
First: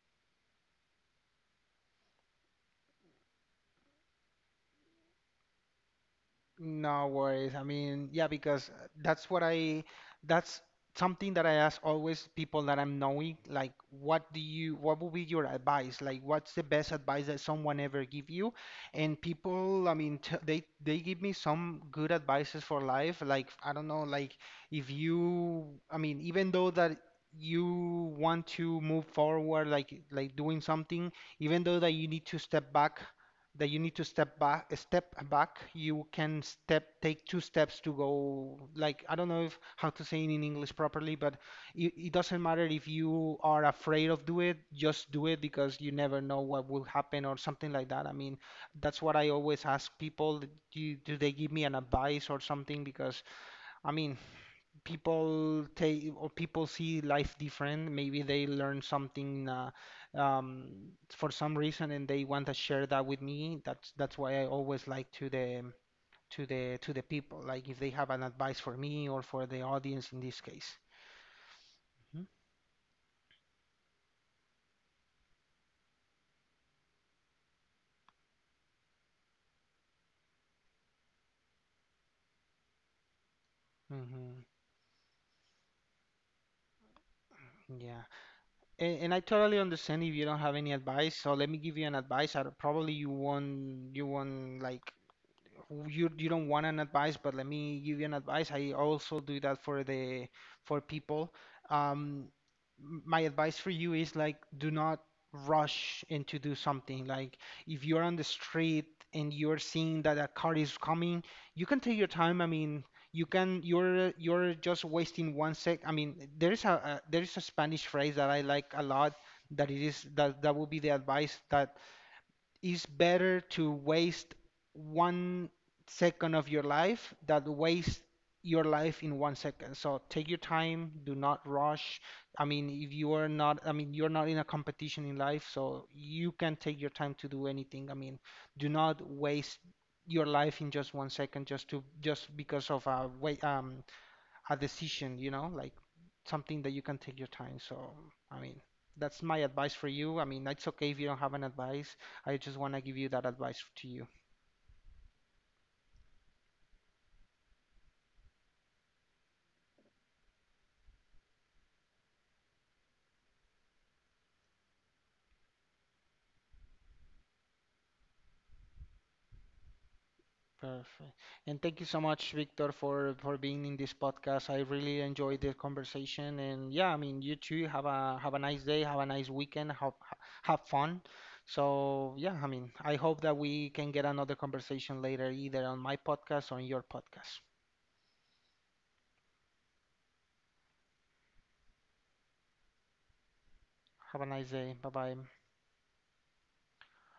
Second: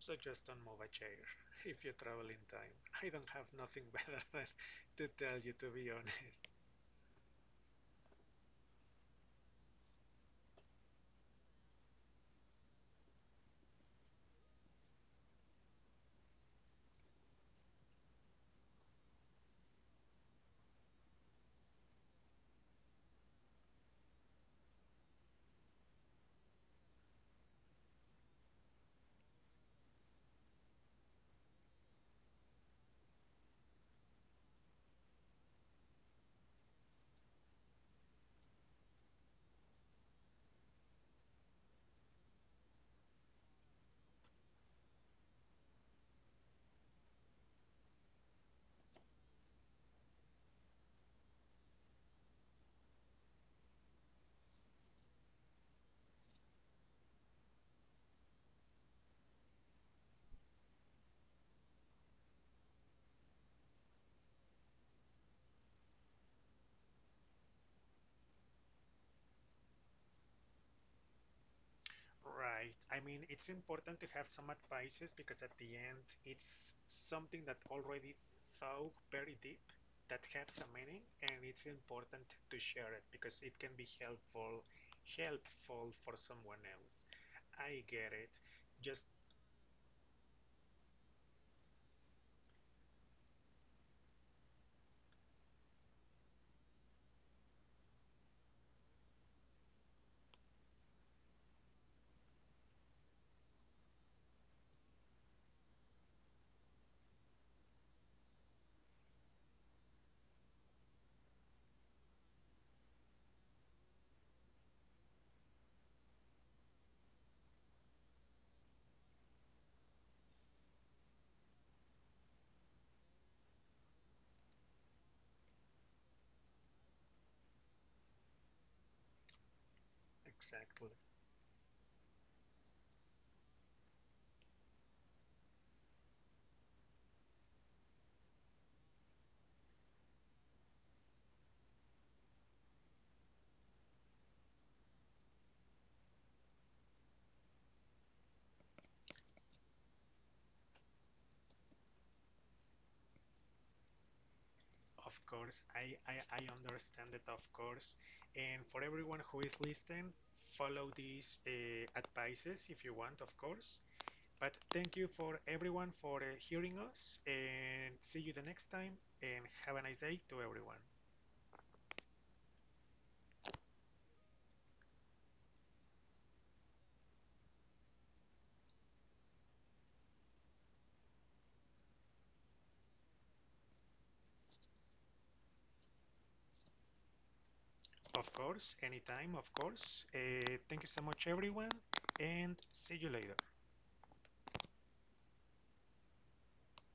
[SPEAKER 2] So just don't move a chair if you travel in time. I don't have nothing better than to tell you, to be honest.
[SPEAKER 1] No worries. I mean, yeah, because uh, that's what I, that's something that I ask always people that I'm knowing, like, what do you, what would be your advice? Like, what's the best advice that someone ever give you? And people, I mean, t they they give me some good advices for life. Like, I don't know, like if you, I mean, even though that you want to move forward, like like doing something, even though that you need to step back that you need to step back step back you can step take two steps to go. Like I don't know if how to say it in English properly, but it, it doesn't matter if you are afraid of do it, just do it, because you never know what will happen or something like that. I mean, that's what I always ask people, do, do they give me an advice or something, because I mean people take or people see life different. Maybe they learn something uh, um, for some reason and they want to share that with me. That's that's why I always like to the to the to the people. Like if they have an advice for me or for the audience in this case.
[SPEAKER 2] Right. I mean, it's important to have some advices, because at the end, it's something that already thought very deep, that has a meaning, and it's important to share it because it can be
[SPEAKER 1] Mm-hmm.
[SPEAKER 2] helpful, helpful for someone else. I
[SPEAKER 1] Yeah.
[SPEAKER 2] get it.
[SPEAKER 1] And,
[SPEAKER 2] Just
[SPEAKER 1] and I totally understand if you don't have any advice. So let me give you an advice. I, don't- probably you won't you won't like you you don't want an advice, but let me give you an advice. I also do that for the for people. Um, m- my advice for you is like do not rush into do something. Like if you're on the street and you're seeing that a car is coming, you can take your time. I mean, you can you're you're just wasting one sec. I mean, there is a, a there is a Spanish phrase that I like a lot. That it is that that would be the advice that it's better to waste one second of your life than waste your life in one second. So take your
[SPEAKER 2] exactly.
[SPEAKER 1] time, do not rush. I mean, if you are not, I mean, you're not in a competition in life, so you can take your time to do anything. I mean, do not waste your life in just one second, just to just because of a wait um a decision, you know, like something that you can take your time. So, I mean, that's my advice for you. I mean, it's okay if you don't have an advice. I just want to give you that advice to you.
[SPEAKER 2] Of course, I, I, I understand it, of course. And for everyone who is listening, follow these uh, advices if you want, of course. But thank you for everyone for uh, hearing us, and see you the next time, and have a nice day to everyone.
[SPEAKER 1] Perfect. And thank you so much, Victor, for for being in this podcast. I really enjoyed the conversation. And yeah, I mean, you too. Have a have a nice day. Have a nice weekend. Have have fun. So yeah, I mean, I hope that we can get another conversation later, either on my podcast or on your podcast.
[SPEAKER 2] Of course, anytime, of course. Uh, thank you so much everyone, and see you later.
[SPEAKER 1] Have a nice day. Bye bye.